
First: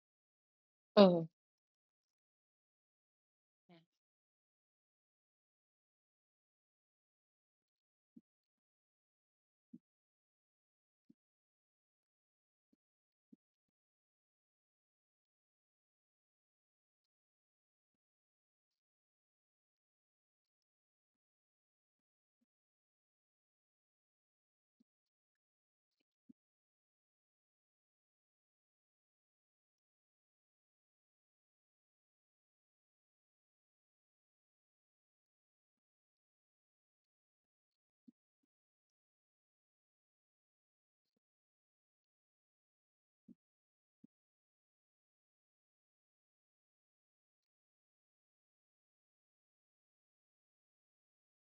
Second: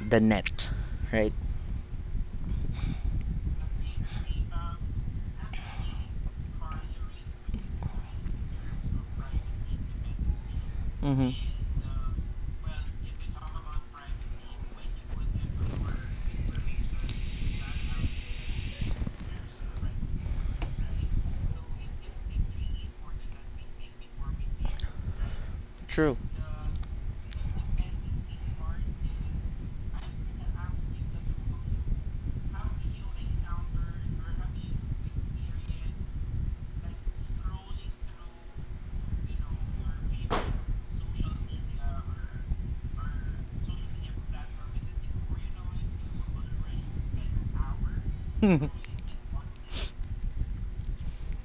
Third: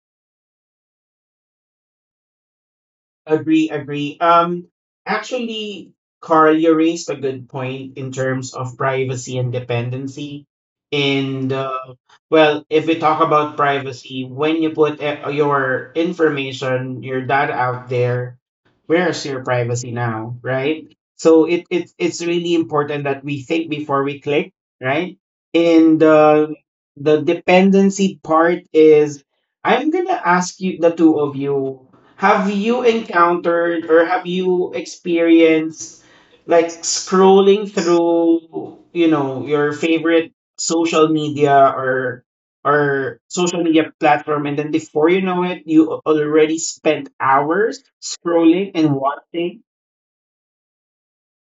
Speaker 3: the net,
Speaker 2: Mm.
Speaker 3: right?
Speaker 1: Agree, agree. Actually, Carl, you raised a good point in terms of privacy and dependency.
Speaker 3: Mm-hmm.
Speaker 1: And if we talk about privacy, when you put your information, your data out there, where's your privacy now, right? So it's really important that we think before we click, right? And
Speaker 3: True.
Speaker 1: the dependency part is, I'm gonna ask you, the two of you. Have you encountered or have you experienced like scrolling through, you know, your favorite social media, or social media platform, and then before you know it, already spent hours scrolling and watching?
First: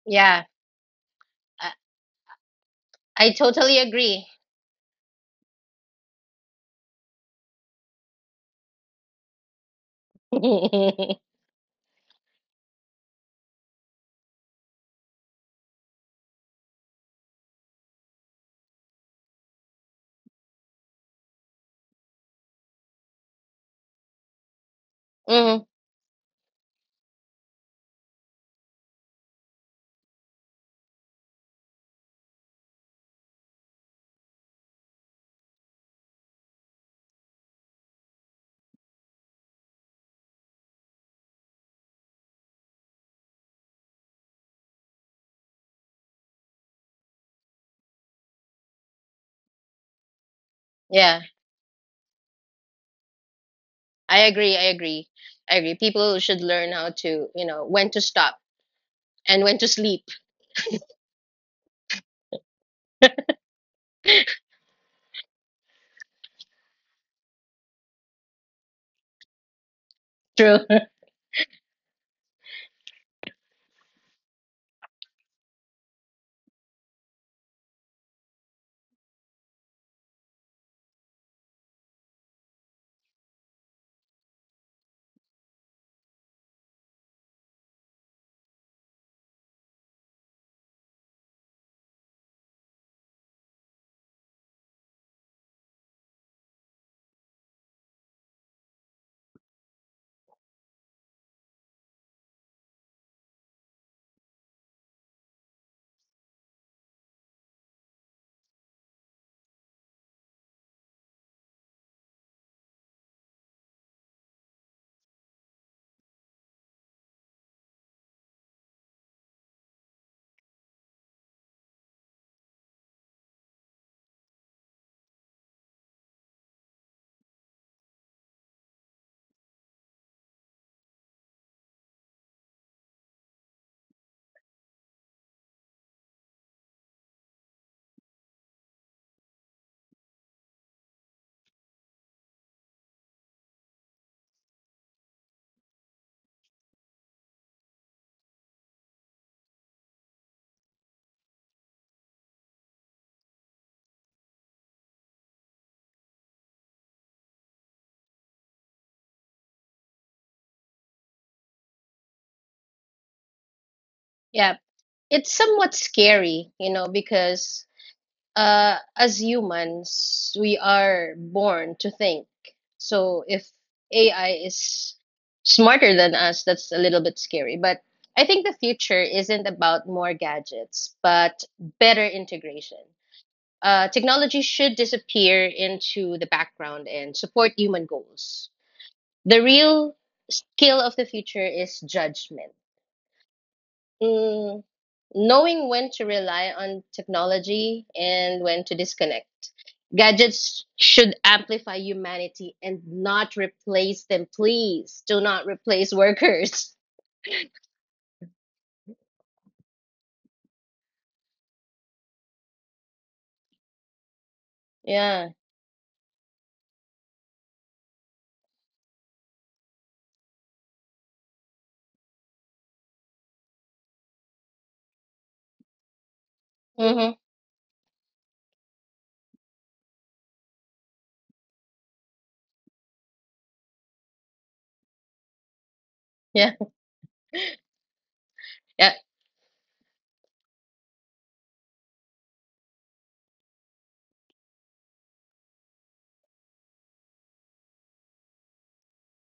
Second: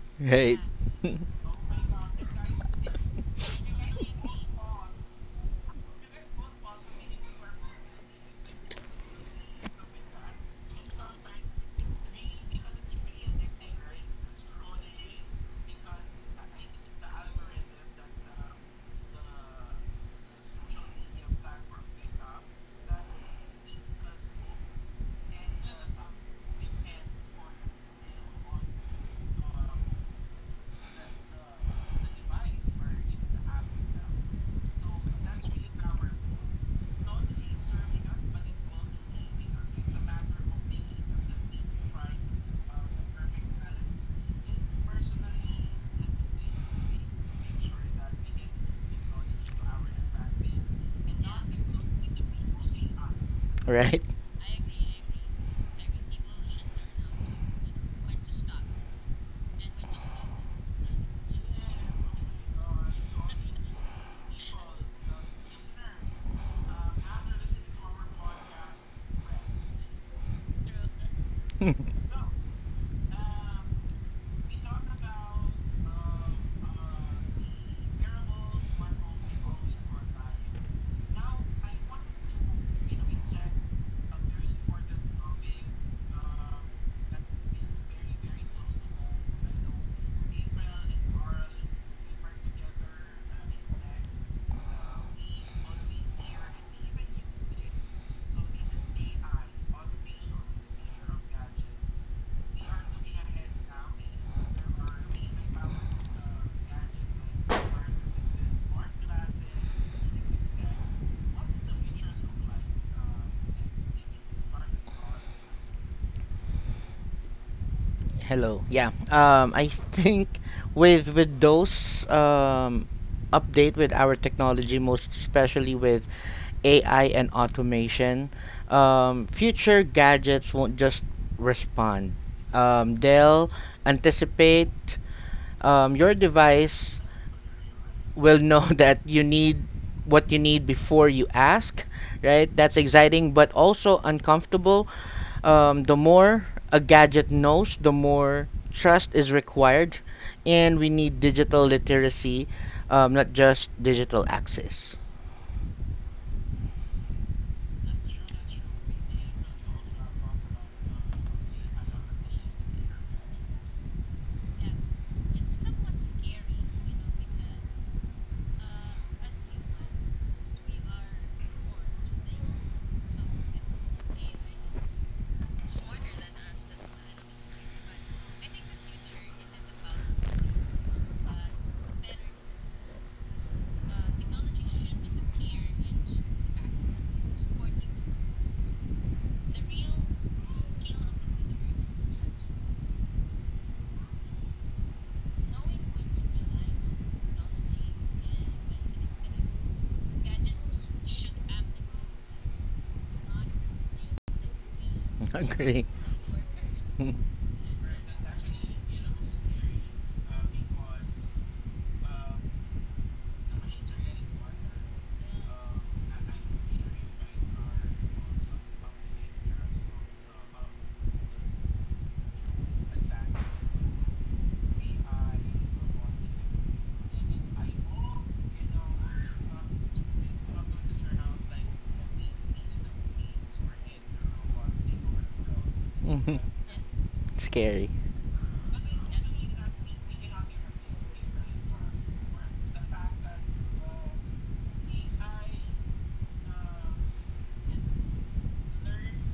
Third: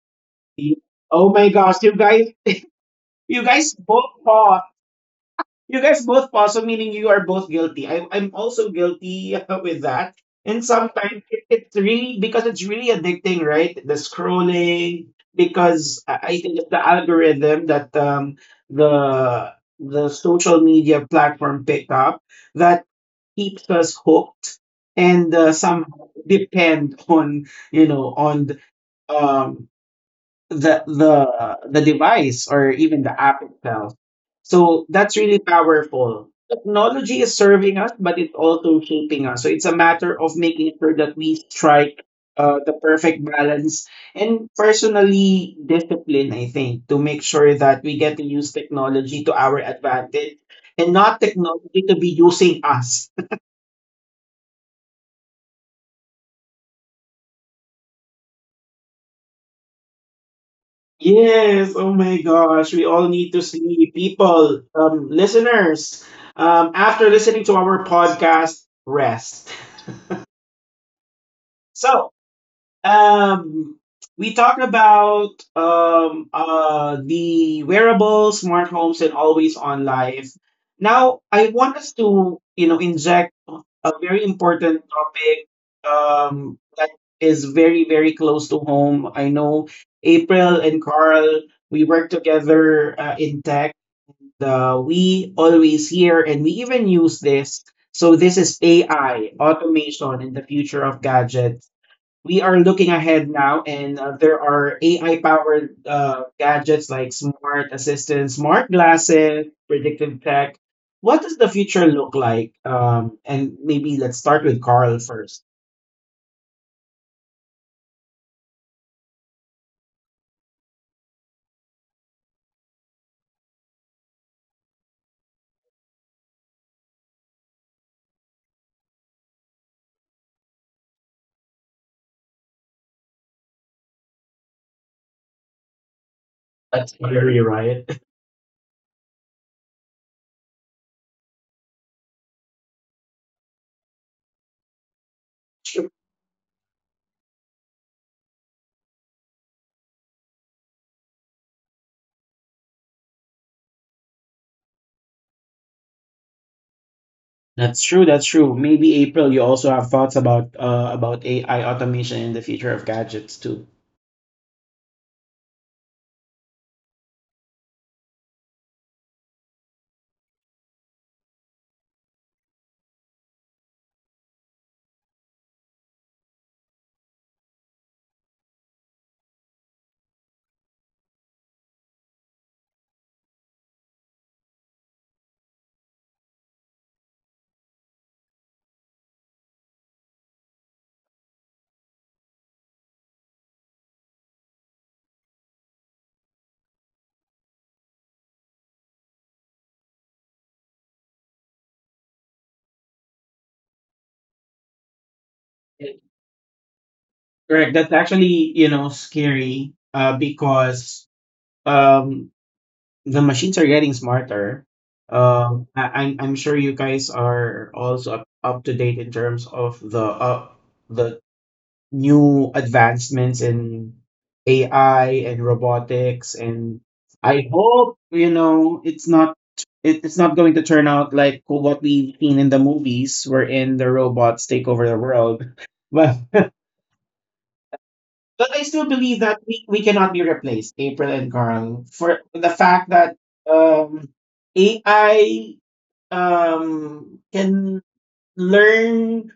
Speaker 2: Yeah,
Speaker 3: Hey.
Speaker 1: the- Oh my
Speaker 2: I,
Speaker 1: gosh,
Speaker 2: I
Speaker 1: you guys
Speaker 2: totally
Speaker 1: both
Speaker 2: agree.
Speaker 1: paused. You guys both, also meaning you are both guilty. I'm also guilty with that. And sometimes it's really, because it's really addicting, right? The scrolling, because I think it's the algorithm that the the social media platform picked up that keeps us hooked and
Speaker 2: Mm,
Speaker 1: somehow depend on, you know, on um, the the the device or even the app itself. So that's really powerful. Technology is serving us, but it's also shaping us. So it's a matter of making sure that we strike the perfect balance, and personally discipline, I think, to make sure that we get to use technology to our advantage and not
Speaker 2: yeah,
Speaker 1: technology to be using us.
Speaker 3: Right?
Speaker 2: I agree. I agree. I agree. People should learn how to, you know, when to stop and when to sleep.
Speaker 1: Yes, oh my gosh, we all need to sleep. People, listeners, after listening to our podcast, rest.
Speaker 2: True.
Speaker 1: So, um, we talked about the wearables, smart homes, and always on life. Now, I want us to, you know, inject a very important topic that is very very close to home. I know April and Carl. We work together in tech. The We always hear and we even use this. So this is AI, automation, and the future of gadgets. We are looking ahead now, and there are AI powered gadgets like smart assistants, smart glasses, predictive tech. What does the future look like? And maybe let's start with Carl first.
Speaker 3: Hello. Yeah. I think with those update with our technology, most especially with AI and automation, future gadgets won't just respond. They'll anticipate. Your
Speaker 1: That's
Speaker 3: device
Speaker 1: scary, right?
Speaker 3: will know that you need what you need before you ask. Right. That's exciting, but also uncomfortable,
Speaker 1: True.
Speaker 3: the more a gadget knows, the more trust is required, and we need digital literacy, not just digital access.
Speaker 1: That's true. That's true. Maybe April, you also have thoughts about AI automation and the future of gadgets too.
Speaker 2: Yeah, it's somewhat scary, you know, because as humans, we are born to think. So if AI is smarter than us, that's a little bit scary. But I think the future isn't about more gadgets, but better integration. Technology should disappear into the background and support human goals. The real skill of the future is judgment. Mm, knowing when to rely on technology and when to disconnect. Gadgets should amplify humanity and not replace them. Please do not
Speaker 3: Agree.
Speaker 2: replace workers.
Speaker 1: Correct. That's actually, you know, scary because um, the machines are getting smarter.
Speaker 2: Yeah.
Speaker 1: I'm sure you guys are also up to date in terms of the the new advancements in AI and robotics, and
Speaker 2: Mm-hmm.
Speaker 1: I hope, you know, it's not, it's not going to turn out like what we've seen in the movies, wherein the robots take over the world. But
Speaker 2: Yeah.
Speaker 3: Scary,
Speaker 1: but I still
Speaker 2: Yeah.
Speaker 1: believe that we cannot be replaced, April and Carl, for the fact that um, AI can learn,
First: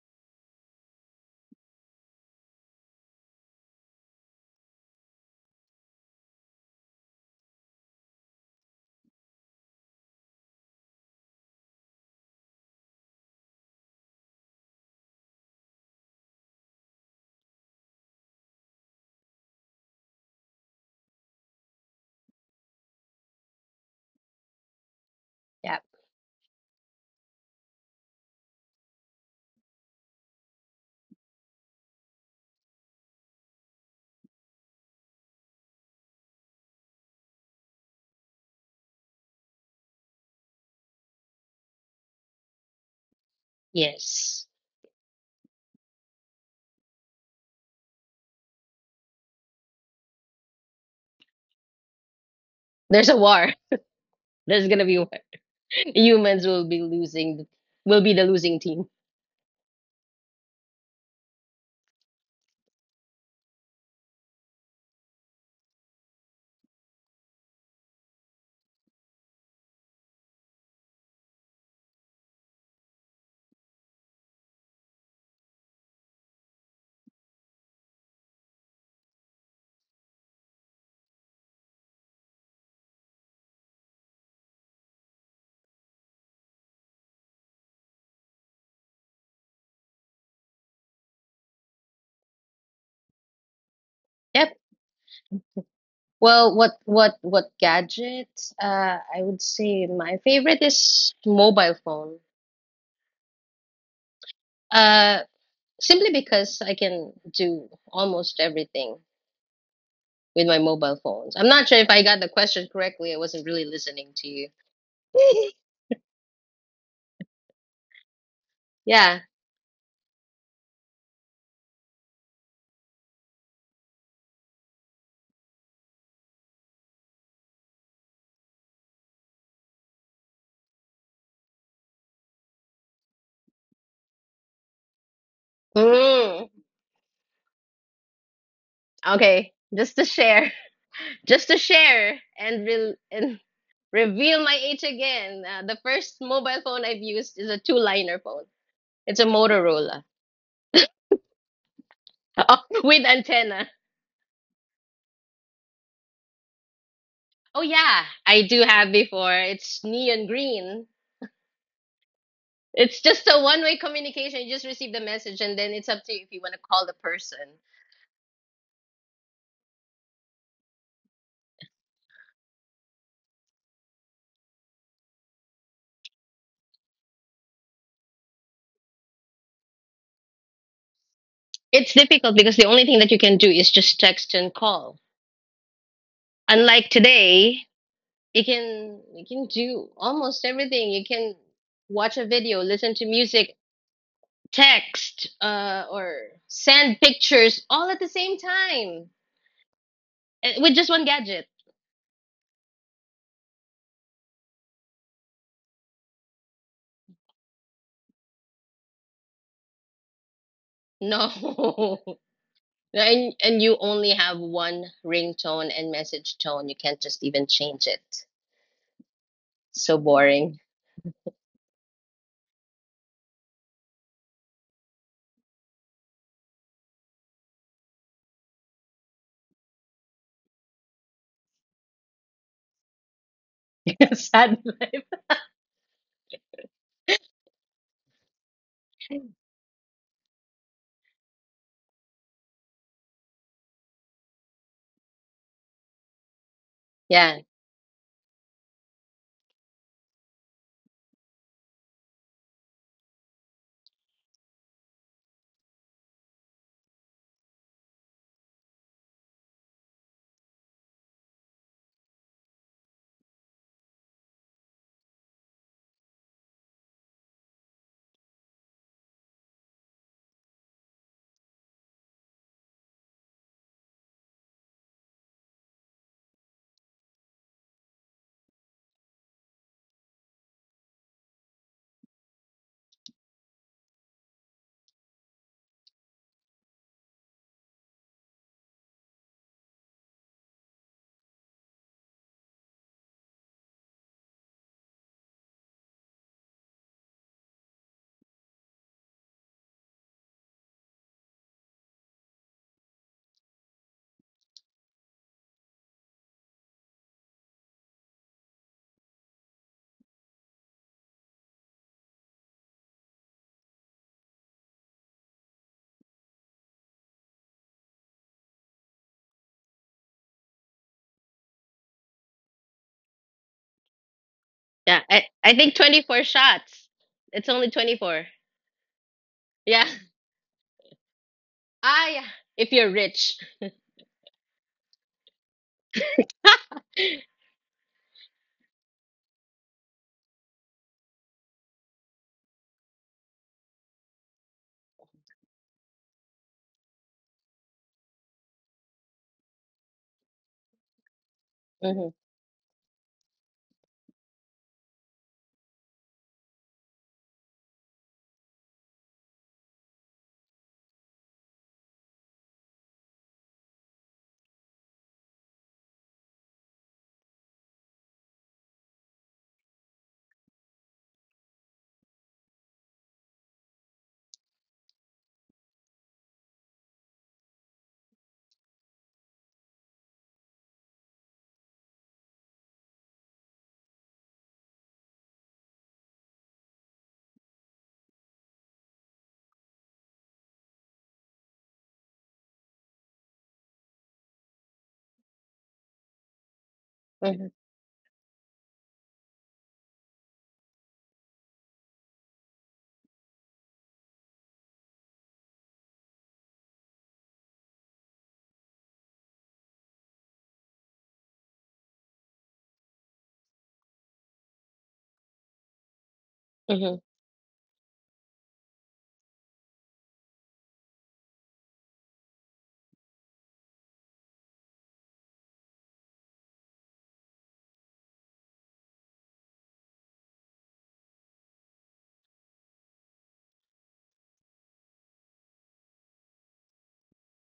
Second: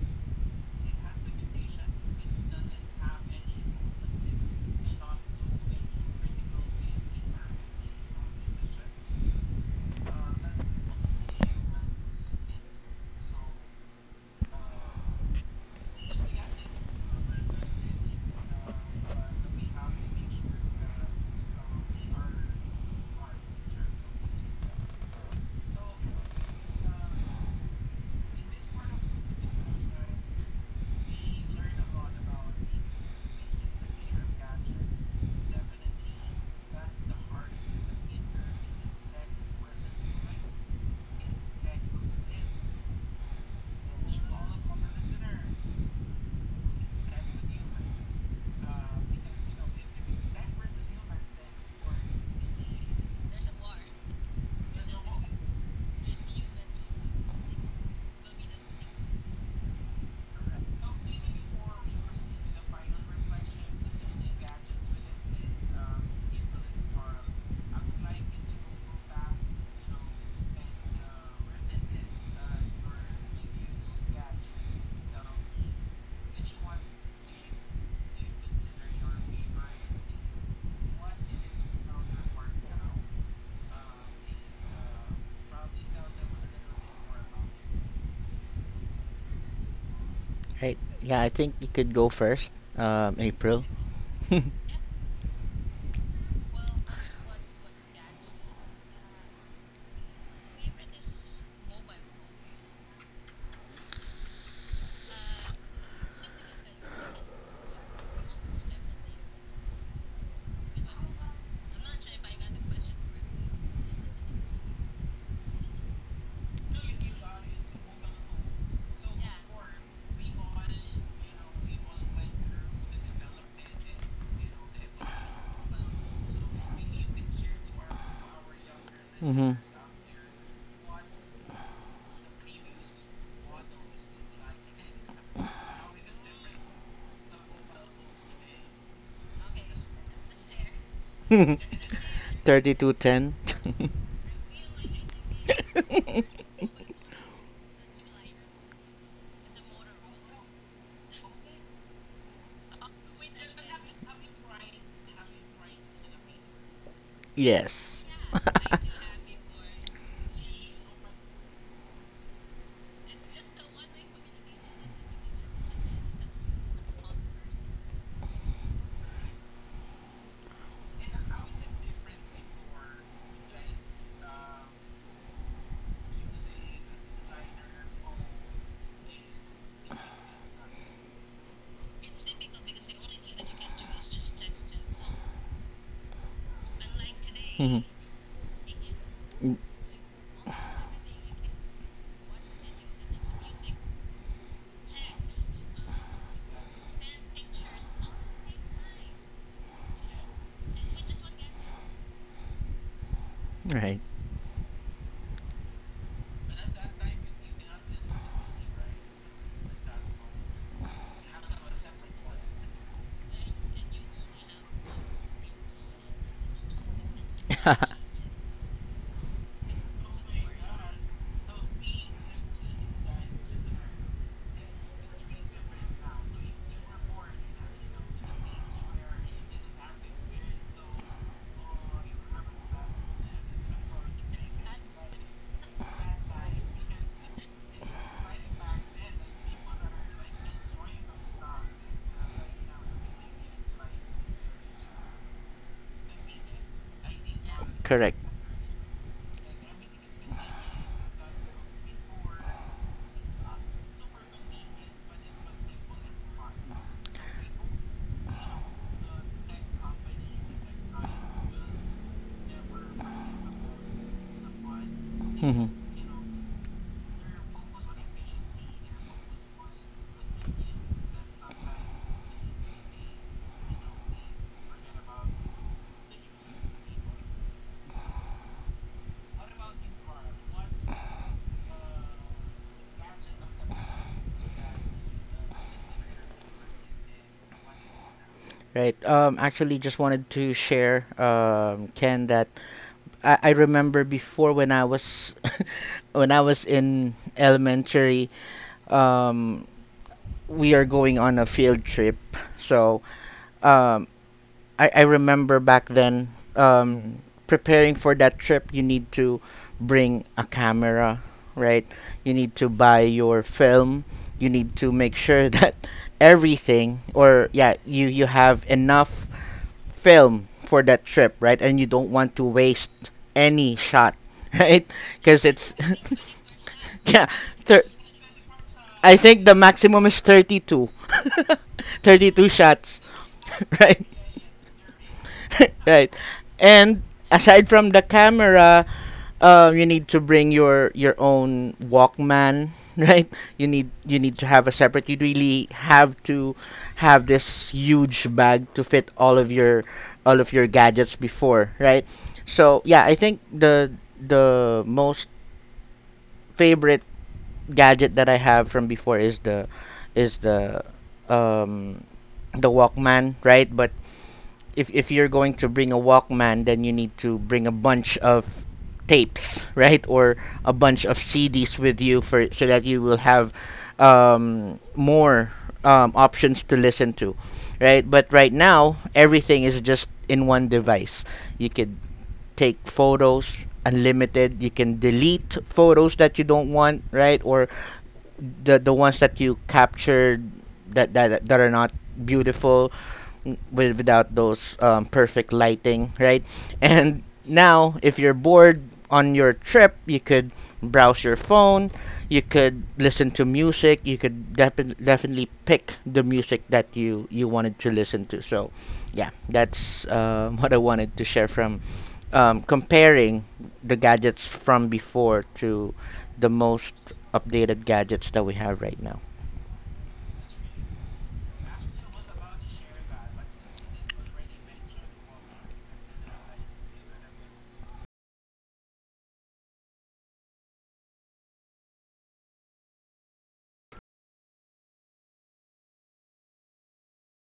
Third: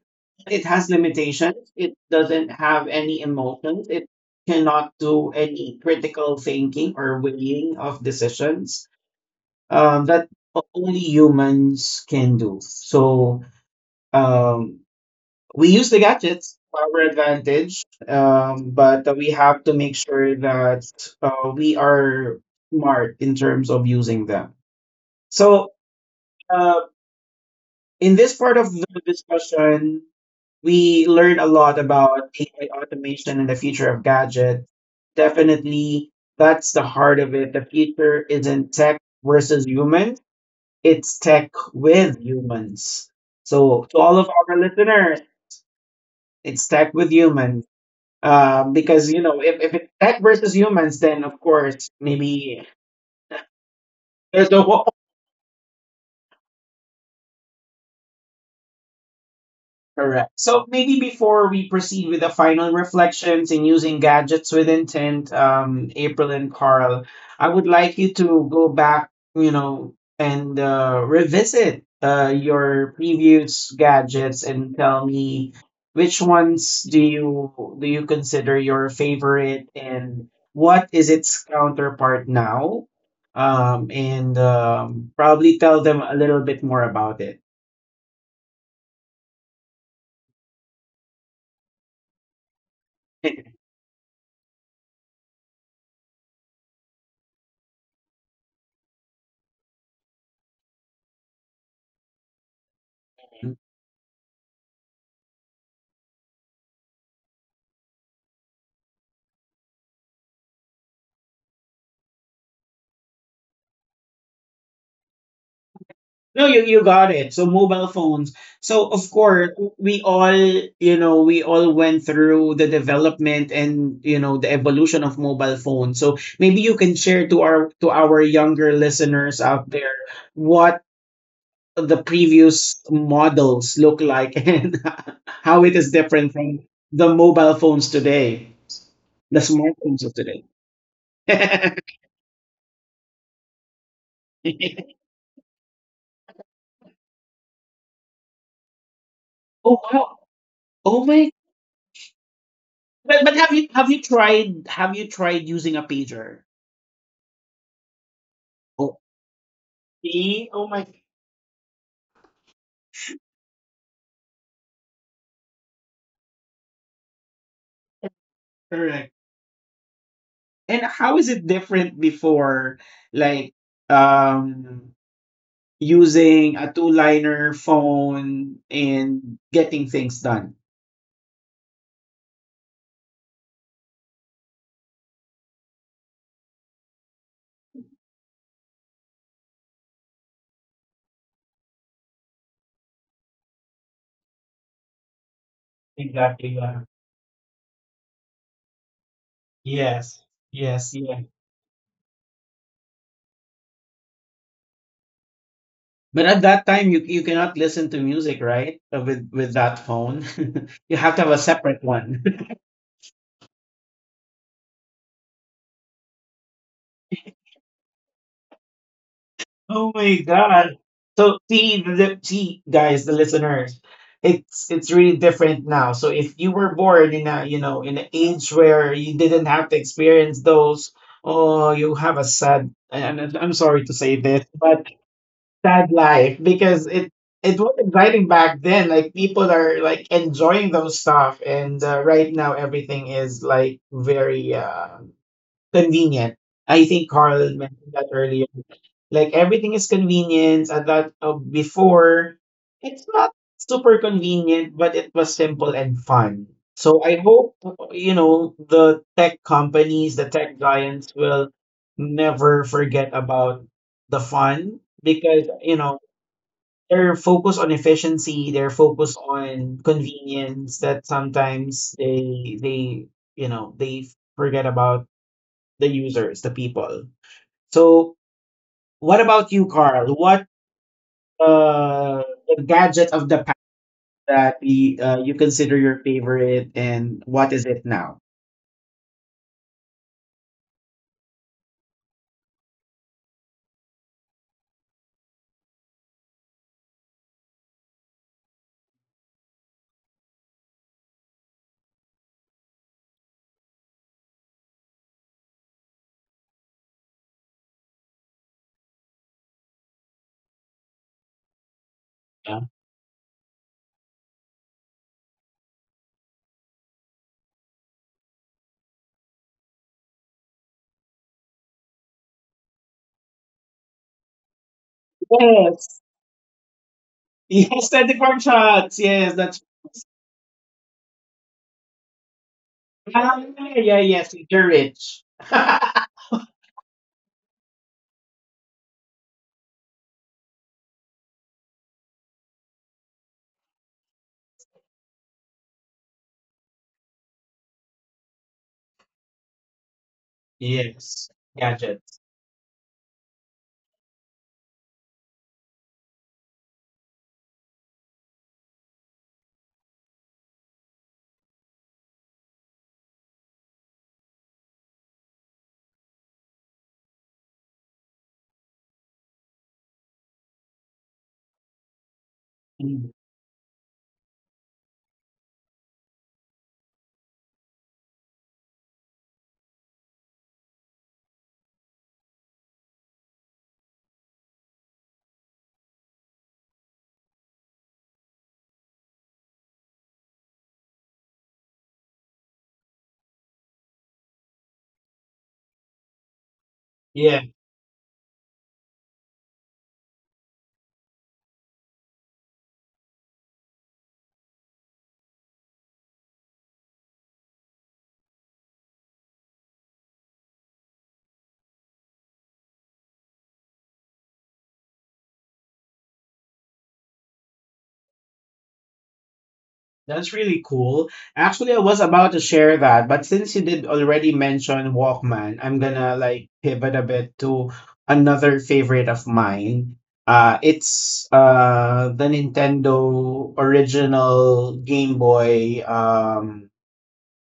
Speaker 1: it has limitations, it doesn't have any emotions, it cannot do any critical thinking or weighing of decisions that only humans can do. So um, we use the gadgets to our advantage, but we have to make sure that we are smart in terms of using them. So,
Speaker 2: Yeah.
Speaker 1: uh, in this part of the discussion, we learn a lot about AI automation and the future of gadgets. Definitely, that's the heart of it. The future isn't tech versus humans, it's tech with humans. So, to all of
Speaker 2: Yes.
Speaker 1: our listeners, it's tech with humans. Because, you know, if it's tech versus humans, then of course maybe
Speaker 2: There's a war.
Speaker 1: there's the
Speaker 2: There's gonna
Speaker 1: whole.
Speaker 2: be war. Humans will be losing. Will be the losing team.
Speaker 1: Correct. So maybe before we proceed with the final reflections in using gadgets with intent, April and Carl, I would like you to go back, you know, and revisit your previous gadgets and tell me which ones do you consider your favorite, and what is its counterpart now? And probably tell them a little bit more about it.
Speaker 3: right? Yeah, I think you could go first, April.
Speaker 2: Yep. Well, what gadget? I would say my favorite is mobile phone. Uh, Simply because I can do almost everything with my mobile phones. I'm not sure if I got the question correctly. I wasn't really listening to you.
Speaker 1: No, you got it. So mobile phones. So of
Speaker 2: Yeah.
Speaker 1: course, we all, you know, we all went through the development and, you know, the evolution of mobile phones. So maybe you can share to our younger listeners
Speaker 3: Mm-hmm.
Speaker 1: out there what the previous models look like and how it is different
Speaker 2: Mm.
Speaker 1: from the mobile phones today, the
Speaker 2: Okay. Just
Speaker 1: smartphones
Speaker 2: to
Speaker 1: of today.
Speaker 2: share, just to share and re
Speaker 3: 3210.
Speaker 2: and reveal my age again. The first mobile phone I've used is a two-liner phone. It's a
Speaker 1: Oh
Speaker 2: Motorola
Speaker 1: wow. Oh my.
Speaker 2: with
Speaker 1: But have
Speaker 2: antenna.
Speaker 1: you have you tried using a pager?
Speaker 2: Oh
Speaker 3: Yes.
Speaker 2: yeah, I do have before. It's neon
Speaker 1: E Oh my
Speaker 2: green. It's just a one-way communication. You just receive the message and then it's up to you if you want to call the person.
Speaker 1: correct. And how is it different before, like, um using a two liner phone and getting things done?
Speaker 2: It's difficult because the only thing that you can do is just text and call. Unlike today,
Speaker 3: Mhm.
Speaker 2: you can
Speaker 3: Mm.
Speaker 2: do almost everything. You can watch a video, listen to music, text, or
Speaker 1: Exactly. Yeah.
Speaker 2: send pictures all at the same time
Speaker 1: Yes.
Speaker 2: eh, with just
Speaker 1: Yes.
Speaker 2: one
Speaker 1: Yeah.
Speaker 2: gadget.
Speaker 3: Right.
Speaker 1: But at that time you you cannot listen to music, right? With that phone. You have to have a separate
Speaker 2: No.
Speaker 1: one.
Speaker 2: And you only have one ringtone and message tone. You can't just even change it.
Speaker 1: Oh
Speaker 2: So
Speaker 1: my
Speaker 2: boring.
Speaker 1: god. So see the see guys, the listeners, it's really different now. So if you were born in a, you know, in an age where you didn't have to experience those, oh you have a sad, and I'm sorry to say this,
Speaker 2: Sad
Speaker 1: but
Speaker 2: life.
Speaker 1: sad life, because it was exciting back then. Like people are like enjoying those stuff, and right now everything is like very convenient. I think
Speaker 2: Yeah,
Speaker 1: Carl mentioned that
Speaker 3: Correct.
Speaker 1: earlier. Like everything is convenient. At that before, it's not super convenient, but it was simple and fun. So I hope, you know, the tech companies, the tech giants will never forget about the fun, because,
Speaker 3: Mhm.
Speaker 1: you know, they're focused on efficiency, they're focused on convenience, that sometimes they, you know, they forget about the users, the people. So, what about you, Carl? What uh, the gadget of the past that we, you consider your favorite, and what is it now?
Speaker 3: Right. Actually, just wanted to share, Ken, that I remember before when I was when I was in elementary, um, we are going on a field trip. So um, I remember back then um, preparing for that trip you need to bring a camera, right? You need
Speaker 1: Yeah.
Speaker 3: to buy your film. You need to make sure that everything, or yeah, you have enough film for that trip, right? And you don't want to waste any shot. Right,
Speaker 2: yeah. I,
Speaker 3: because
Speaker 2: I
Speaker 3: it's.
Speaker 2: think
Speaker 1: Yes,
Speaker 2: 24 shots.
Speaker 3: Yeah,
Speaker 2: It's only
Speaker 3: thir-
Speaker 1: yes, twenty
Speaker 2: 24.
Speaker 1: four shots.
Speaker 3: I
Speaker 1: Yes,
Speaker 3: think the
Speaker 1: that's
Speaker 2: Yeah.
Speaker 3: maximum is 32.
Speaker 2: Ah, yeah.
Speaker 3: 32
Speaker 2: If you're
Speaker 3: shots.
Speaker 2: rich.
Speaker 1: yeah, yeah,
Speaker 3: Right.
Speaker 1: yes. You're rich.
Speaker 3: Right. And aside from the camera, you need to bring your own Walkman. Right, you need to have a separate, you really have to have this huge bag to fit all of your gadgets
Speaker 1: yes,
Speaker 3: before, right?
Speaker 2: hmm
Speaker 1: gadgets.
Speaker 3: So yeah, I think the most favorite gadget that I have from before is um the Walkman, right? But if you're going to bring a Walkman, then you need to bring a bunch of tapes, right, or a bunch of CDs with you for so that you
Speaker 1: Mm.
Speaker 3: will have more options to listen to, right? But right now, everything is just in one device. You could take photos unlimited. You can delete photos that you don't want, right, or the ones that you captured that that that are not beautiful with without those perfect lighting, right? And
Speaker 2: hmm
Speaker 3: now, if you're bored on your trip, you could browse your phone, you could listen to music, you could definitely pick the music that you wanted to listen to. So, yeah, that's what I wanted to share from comparing the gadgets from before to the most
Speaker 2: hmm.
Speaker 3: updated gadgets that we have right now.
Speaker 1: That's really cool. Actually, I was about to share that, but since you did already mention Walkman, I'm gonna like pivot a bit to another favorite of mine. It's the Nintendo original Game Boy,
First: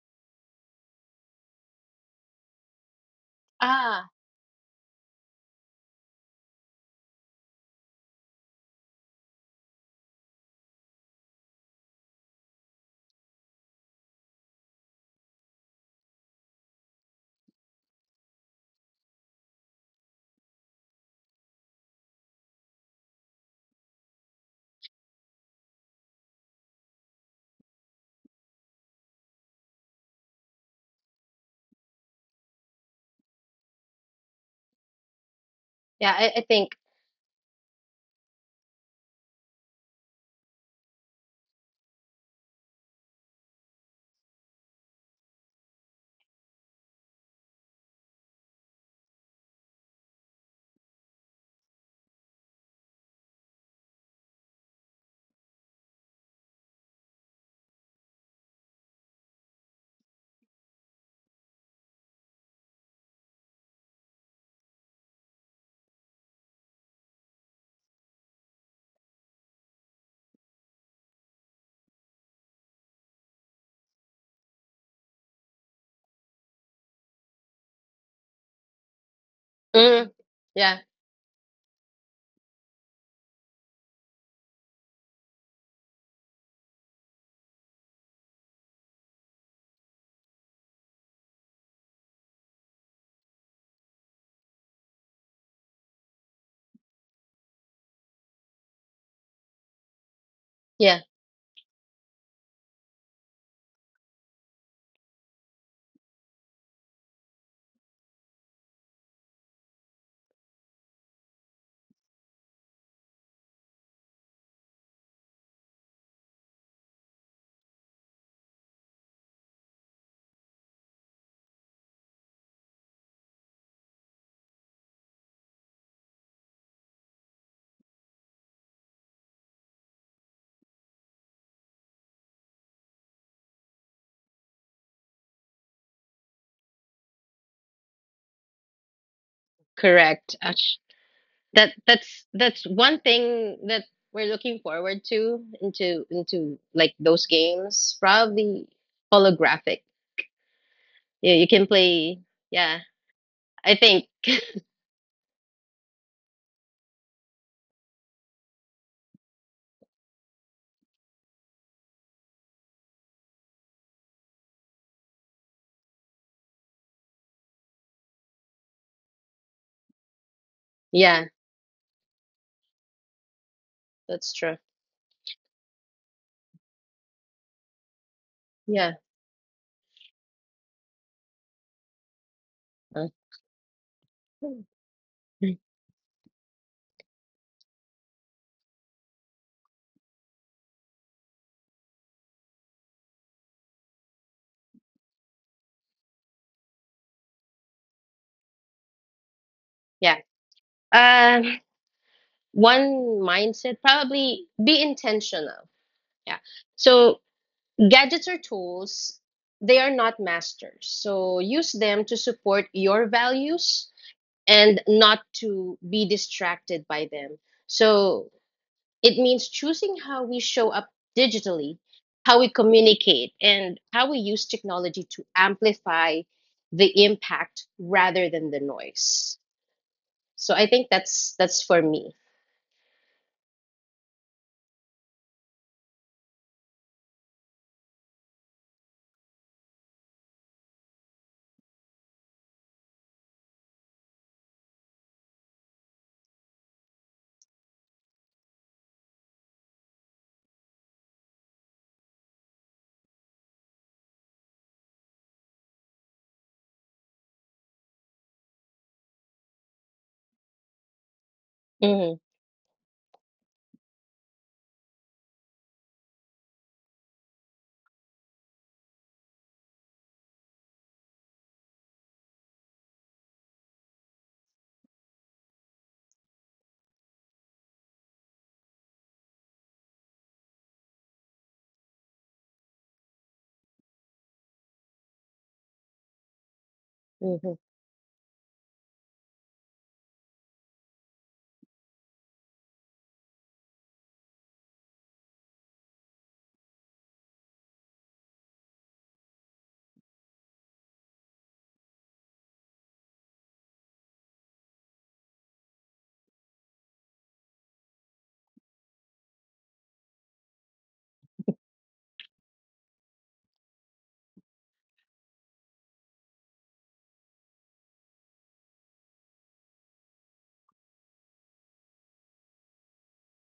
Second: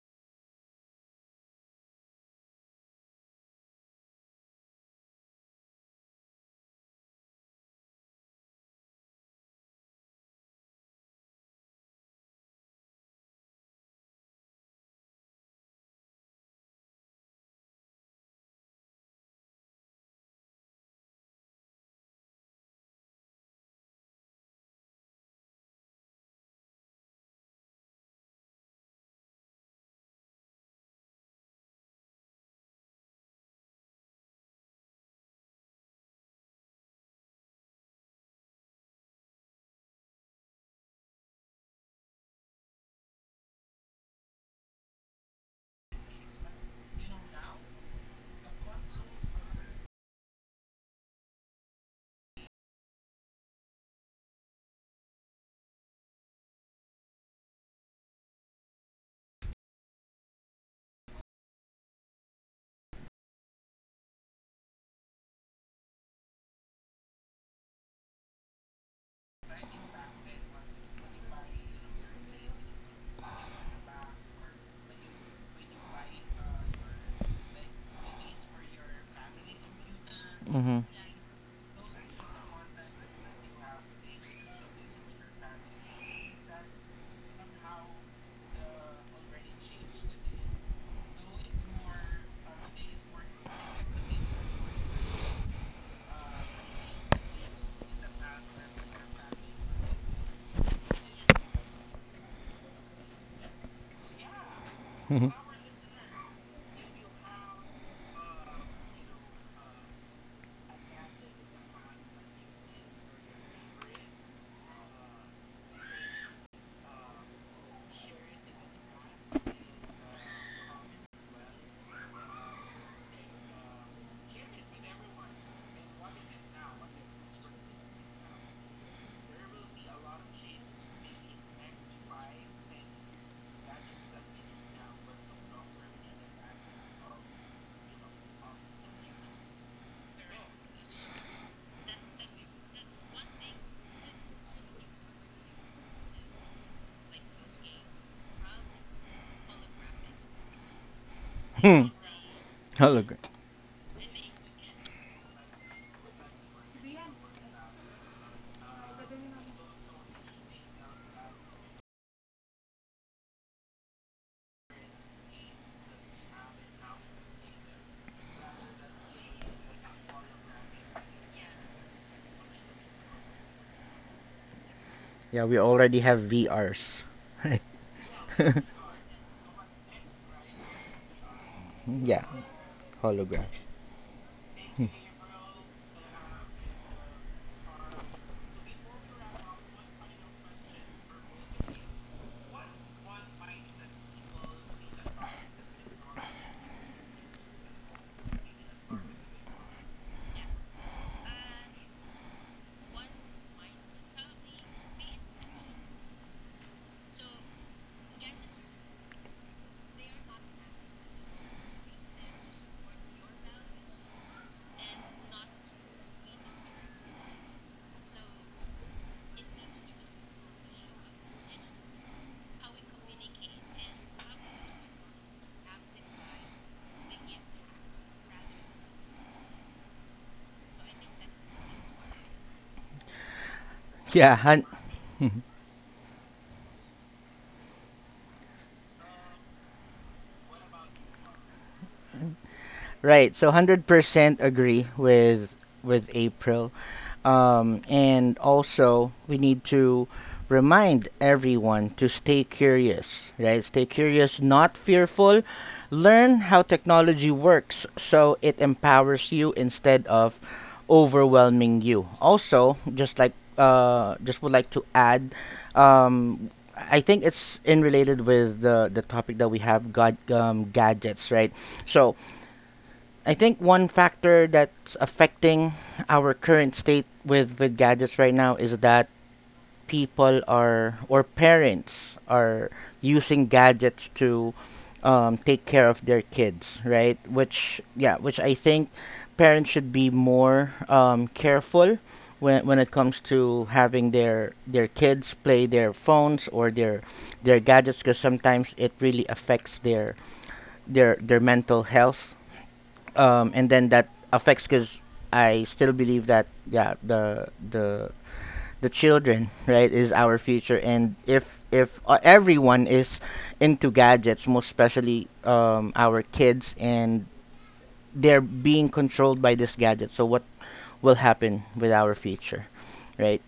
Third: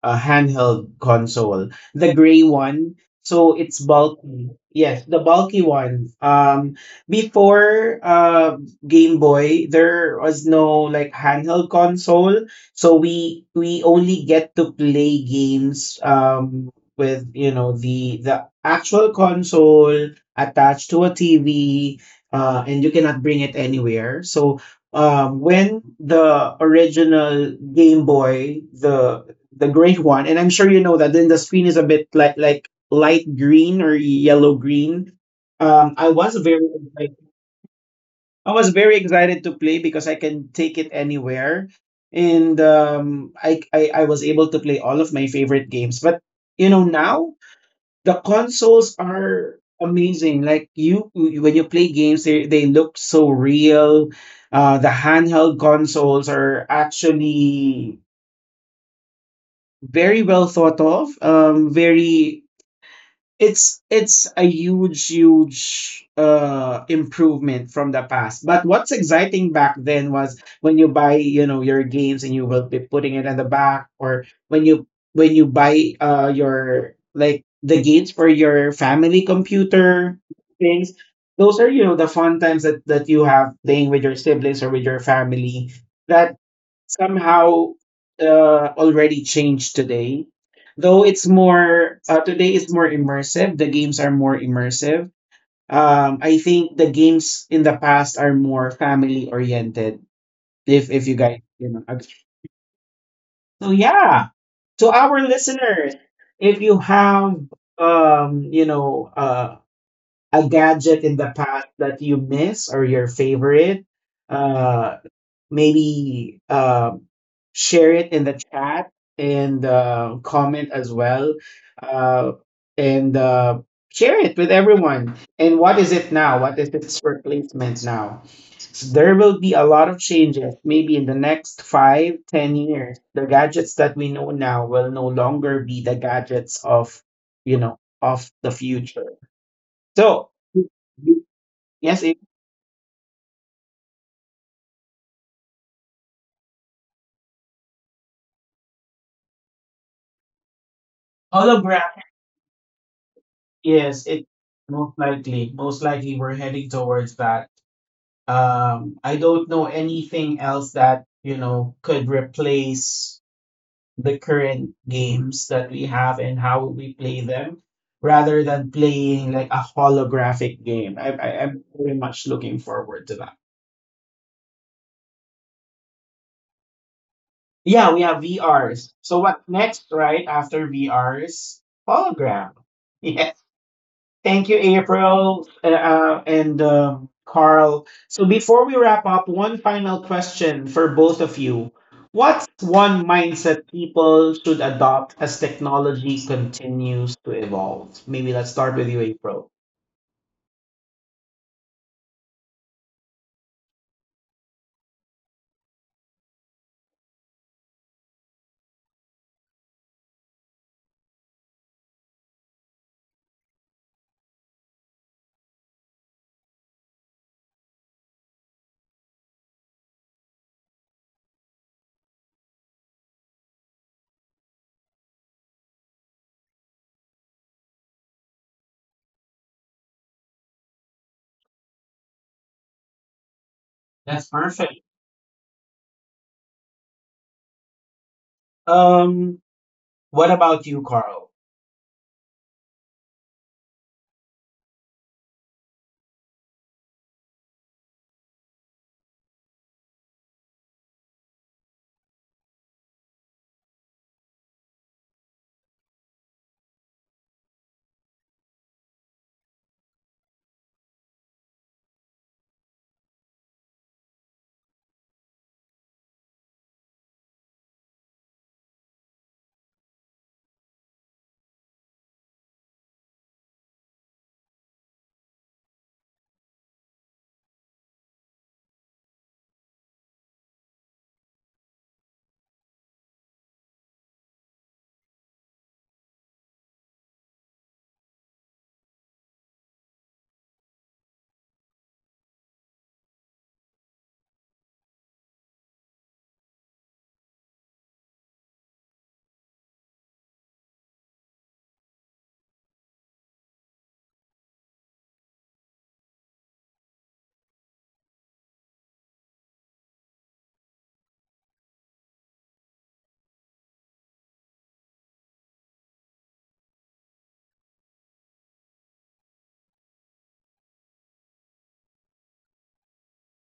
Speaker 1: a handheld console, the gray one. So it's
Speaker 2: Ah,
Speaker 1: bulky. Yes, the bulky one. Before Game Boy, there was no like handheld console, so we only get to play games with, you know, the actual console attached to a TV, and you cannot bring it anywhere. So when the original Game Boy, the gray one, and I'm sure you know that. Then the screen is a bit like light green or yellow green. I
Speaker 2: yeah. I,
Speaker 1: was
Speaker 2: I
Speaker 1: very
Speaker 2: think.
Speaker 1: excited. I was very excited to play because I can take it anywhere, and I was able to play all of my favorite games. But you know now the consoles are amazing. Like you- when you play games, they look so real. The handheld consoles are actually very well thought of. Very, it's a huge huge improvement from the past. But what's exciting back then was when you buy, you know, your games and you will be putting it in the back, or when you buy your like the games for your family
Speaker 2: Mm,
Speaker 1: computer,
Speaker 3: Mm-hmm.
Speaker 2: yeah,
Speaker 1: things, those are, you know, the fun times that that you have playing with your siblings or with your family, that somehow uh, already changed today. Though it's more today is more immersive. The games are more immersive. I think the games in the past are more family oriented.
Speaker 2: yeah.
Speaker 1: If you guys, you know, so yeah. To our
Speaker 3: Mm-hmm.
Speaker 1: listeners, if you have you know a gadget in the past that you miss or your favorite, uh maybe share it in the chat, and comment as well, uh, and share it with everyone, and what is it now, what is its replacement now? So there will be a lot of changes maybe in the next 5, 10 years, the gadgets that we know now will no longer be the gadgets of, you know, of the future. So
Speaker 2: Correct. Ash. that
Speaker 1: yes it,
Speaker 2: that's that's one thing that we're looking forward to into like those games, probably holographic. Yeah, you can
Speaker 1: hologram.
Speaker 2: play. Yeah,
Speaker 3: Hologram.
Speaker 2: i
Speaker 1: Yes,
Speaker 2: think
Speaker 1: it most likely we're heading towards that. I don't know anything else that, you know, could replace the current games that we have and how we play them, rather than playing like a holographic game.
Speaker 2: yeah,
Speaker 1: I'm very much looking forward to that.
Speaker 2: that's true.
Speaker 3: Yeah, we already have VRs. Right?
Speaker 1: Yeah, we have
Speaker 2: Yeah.
Speaker 1: VRs. So what next, right? After VRs,
Speaker 3: Yeah,
Speaker 1: hologram. Yeah.
Speaker 3: hologram.
Speaker 1: Thank
Speaker 2: Uh,
Speaker 1: you, April, and Carl. So before we wrap up, one final question for both of you. What's one mindset people should adopt as technology continues to evolve? Maybe let's start with you, April.
Speaker 2: yeah um One mindset probably be intentional. Yeah, so gadgets or tools, they are not masters, so use them to support your values and not to be distracted by them. So it means choosing how we show up digitally, how we communicate, and how we use technology to amplify the impact rather than the noise. So I think that's for me.
Speaker 1: That's
Speaker 3: Yeah,
Speaker 1: perfect. Um, what about you, Carl?
Speaker 3: Right. So 100% agree with April. And also we need to remind everyone to stay curious, right? Stay curious, not fearful. Learn how technology works so it empowers you instead of overwhelming you.
Speaker 2: Mhm.
Speaker 3: Also, just like just would like to add, um I think it's in related with the topic that we have got, gadgets, right? So I think one factor that's affecting our current state with gadgets right now is that people are or parents are using gadgets to take care of their kids, right? Which yeah, which I think parents should be more careful when it comes to having their kids play their phones or their gadgets because sometimes it really affects their mental health, and then that affects because I still believe that yeah the children right is our future and if everyone is into gadgets, most especially our kids, and they're being controlled by this gadget, so what will happen with our future, right?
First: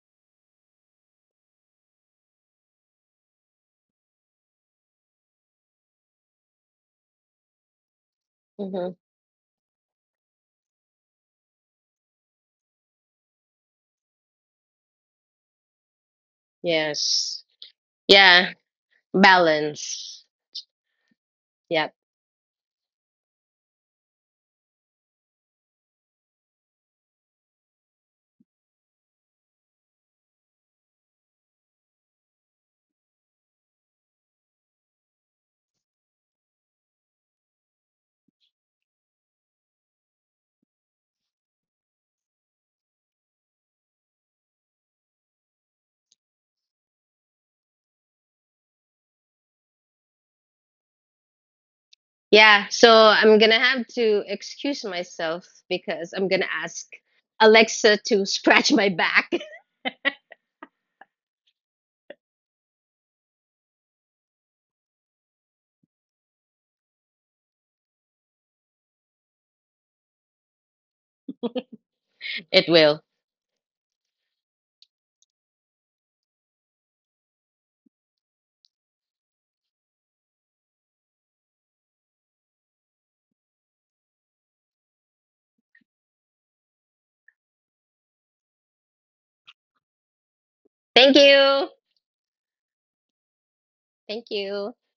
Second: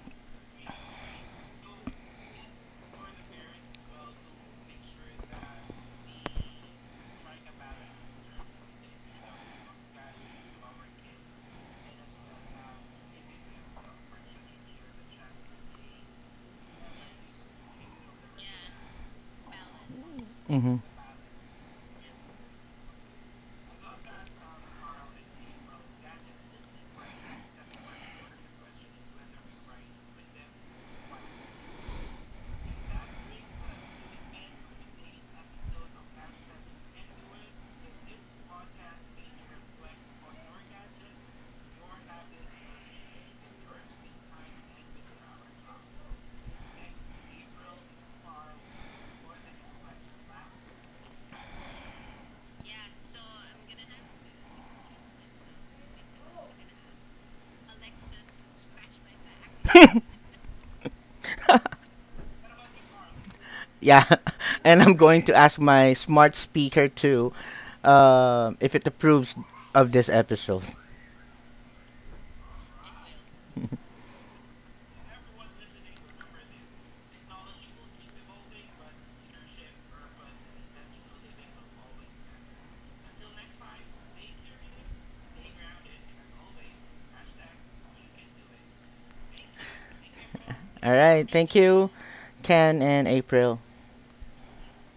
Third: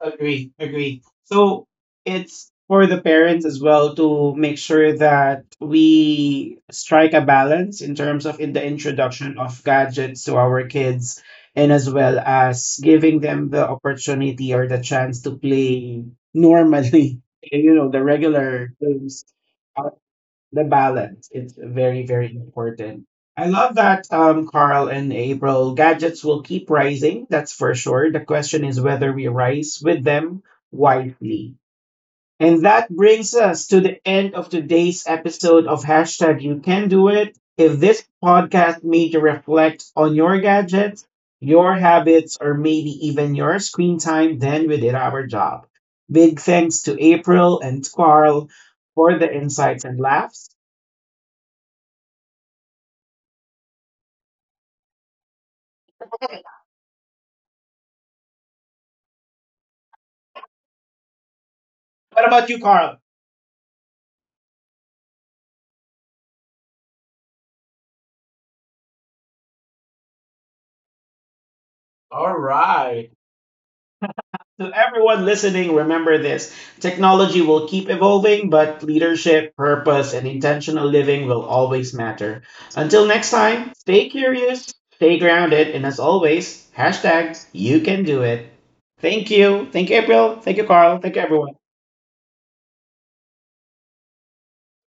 Speaker 1: Agree, agree. So it's for the parents as well to make sure that we strike a balance in terms of in the
Speaker 2: Mm-hmm.
Speaker 1: introduction of gadgets to our kids, and as well as giving them the opportunity or the chance to play normally,
Speaker 2: Yes.
Speaker 1: you know, the
Speaker 2: Yeah.
Speaker 1: regular games. Uh,
Speaker 2: Balance.
Speaker 1: the
Speaker 3: Hmm.
Speaker 1: balance is
Speaker 2: Yep.
Speaker 1: very very important. I love that, Carl and April. Gadgets will keep rising, that's for sure. The question is whether we rise with them wisely, and that brings us to the end of today's episode of hashtag you can do it. If this podcast made you reflect on your gadgets, your habits, or maybe even your screen time, then we did our job. Big thanks to April and Carl for the insights and laughs.
Speaker 2: Yeah. So I'm gonna have to excuse myself because I'm gonna ask Alexa to scratch my back.
Speaker 1: What about you, Carl?
Speaker 3: Yeah. And I'm going to ask my smart speaker to if it approves of this episode.
Speaker 1: All
Speaker 2: It will.
Speaker 1: right. To everyone listening, remember this: technology will keep evolving, but leadership, purpose, and intentional living will always matter. Until next time, stay curious, stay grounded, and as always, hashtag you can do it. Thank you. Thank you, April. Thank you,
Speaker 3: All
Speaker 1: Carl. Thank
Speaker 2: Thank
Speaker 1: you,
Speaker 3: right.
Speaker 1: everyone.
Speaker 3: Thank
Speaker 2: you.
Speaker 3: you, Ken and April.
Speaker 2: Thank you.